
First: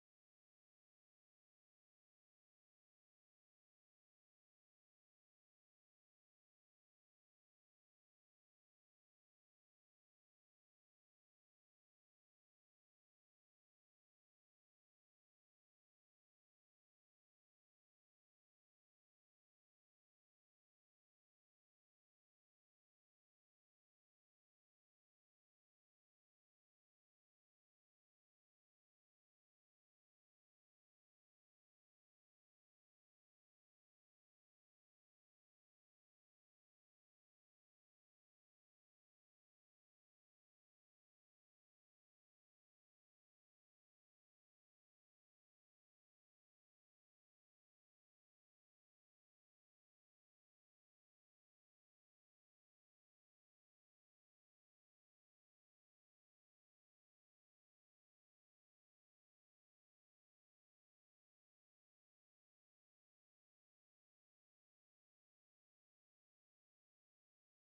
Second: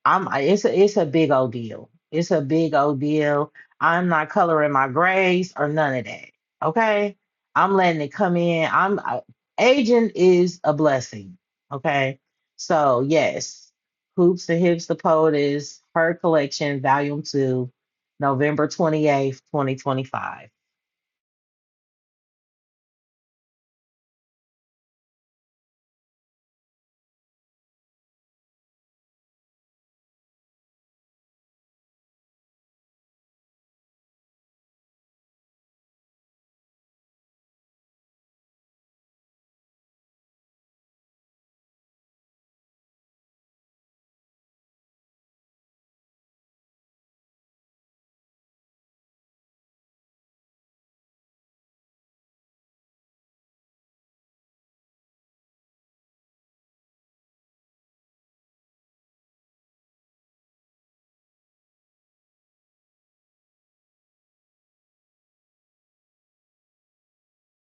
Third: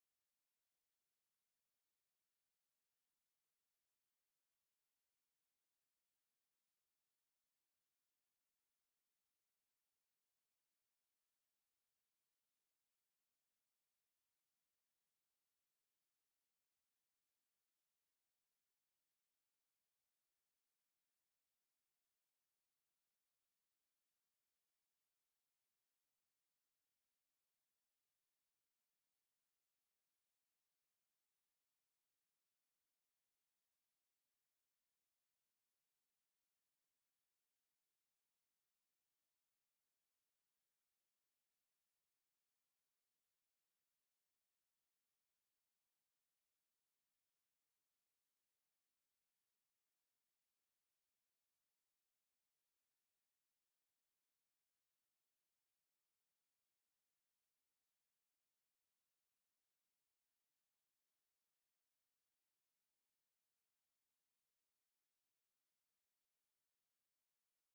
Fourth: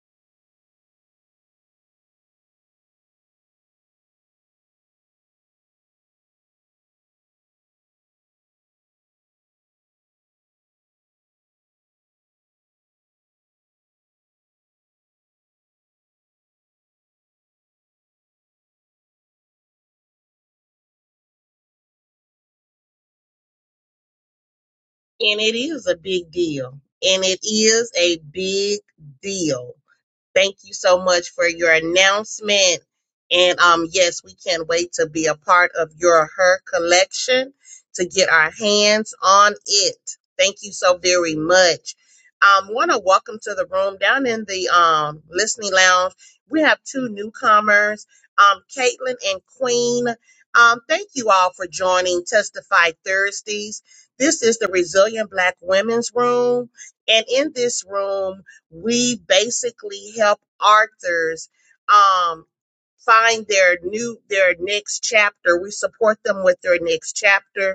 Speaker 3: I'm I- it's a it's a big old deal. It's a big old deal. I'm not coloring my grays or none of that. Okay. I'm letting it come in. I'm I, aging is a blessing. Okay. So yes, Hoops and Hips the Poet is her collection, volume two, November 28th, 2025.
Speaker 1: And it is a big deal. And it is a big deal Thank you so much for your announcement. And um, yes, we can't wait to be a part of your her collection to get our hands on it. Thank you so very much. Um, want to welcome to the room down in the um listening lounge. We have two newcomers, um, Caitlin and Queen. Um, thank you all for joining Testify Thursdays. This is the Resilient Black Women's Room, and in this room, we basically help authors um, find their new their next chapter. We support them with their next chapter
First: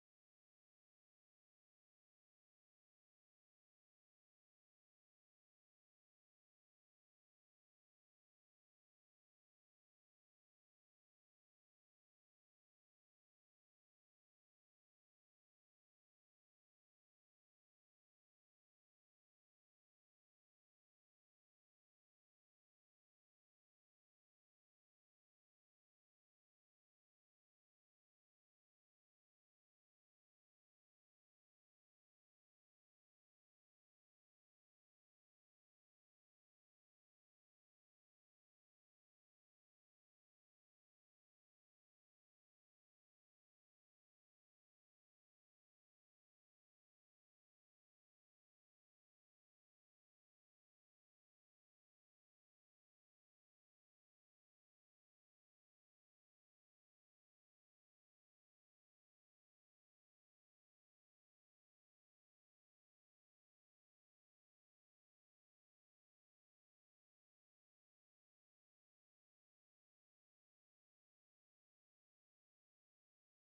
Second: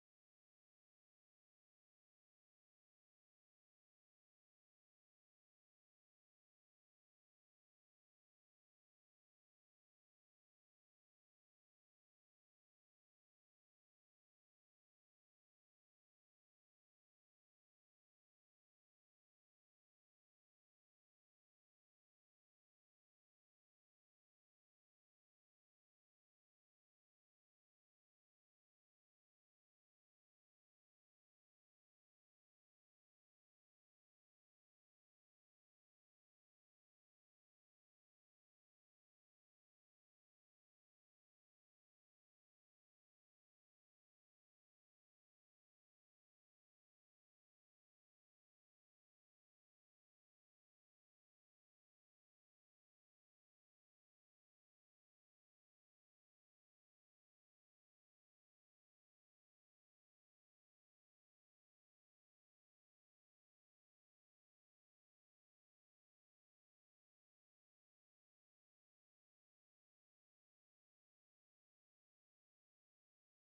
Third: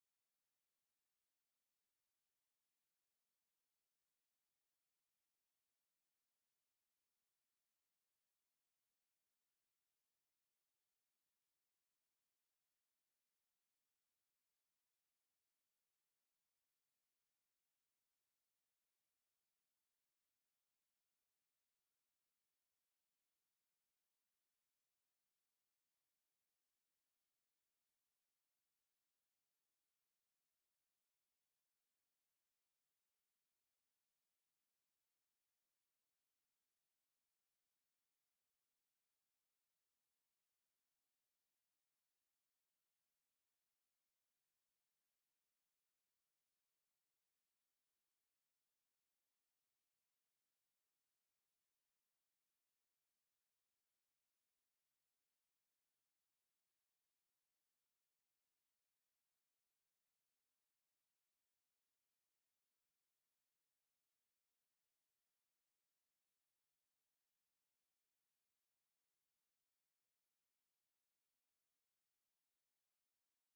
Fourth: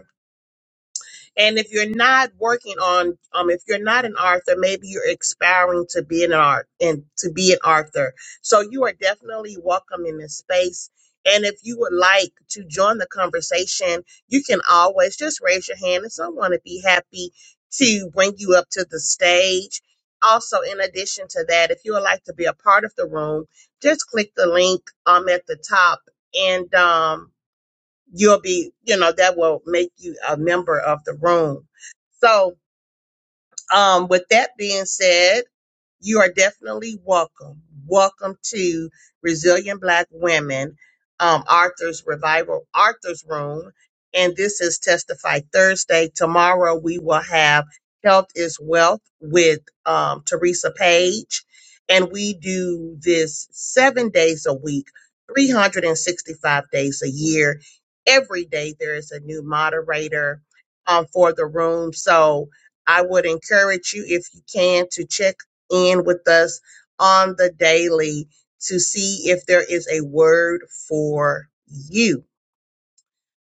Speaker 1: and if you're not working on, um, if you're not an author, maybe you're aspiring to be an art and to be an author. So you are definitely welcome in this space. And if you would like to join the conversation, you can always just raise your hand and someone would be happy to bring you up to the stage. Also, in addition to that, if you would like to be a part of the room, just click the link um at the top and um you'll be, you know, that will make you a member of the room. So, um, with that being said, you are definitely welcome. Welcome to Resilient Black Women, um, Arthur's Revival, Arthur's Room. And this is Testify Thursday. Tomorrow we will have Health is Wealth with um, Teresa Page. And we do this seven days a week, 365 days a year. Every day there is a new moderator um, for the room. So, I would encourage you, if you can, to check in with us on the daily to see if there is a word for you.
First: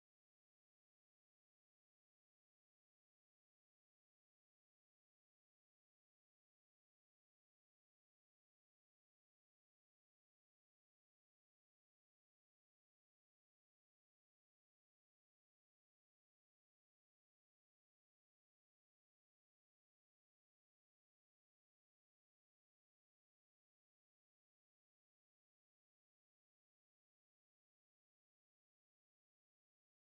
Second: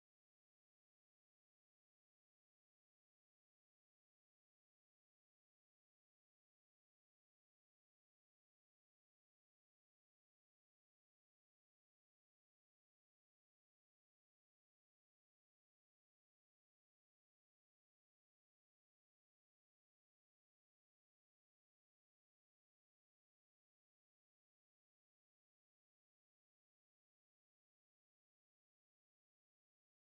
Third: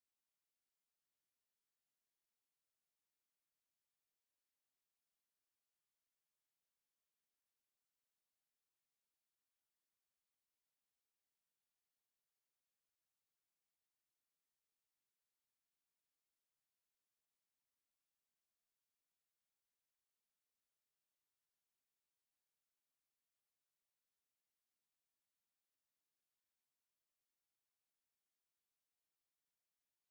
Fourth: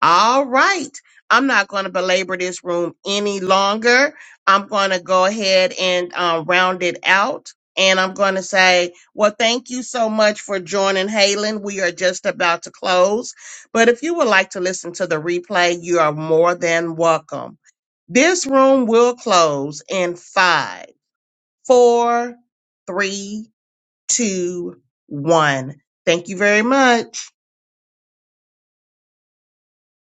Speaker 1: All right. I'm not going to belabor this room any longer. I'm going to go ahead and uh, round it out. And I'm going to say, well, thank you so much for joining Halen. We are just about to close. But if you would like to listen to the replay, you are more than welcome. This room will close in five, four, three, two, one. Thank you very much.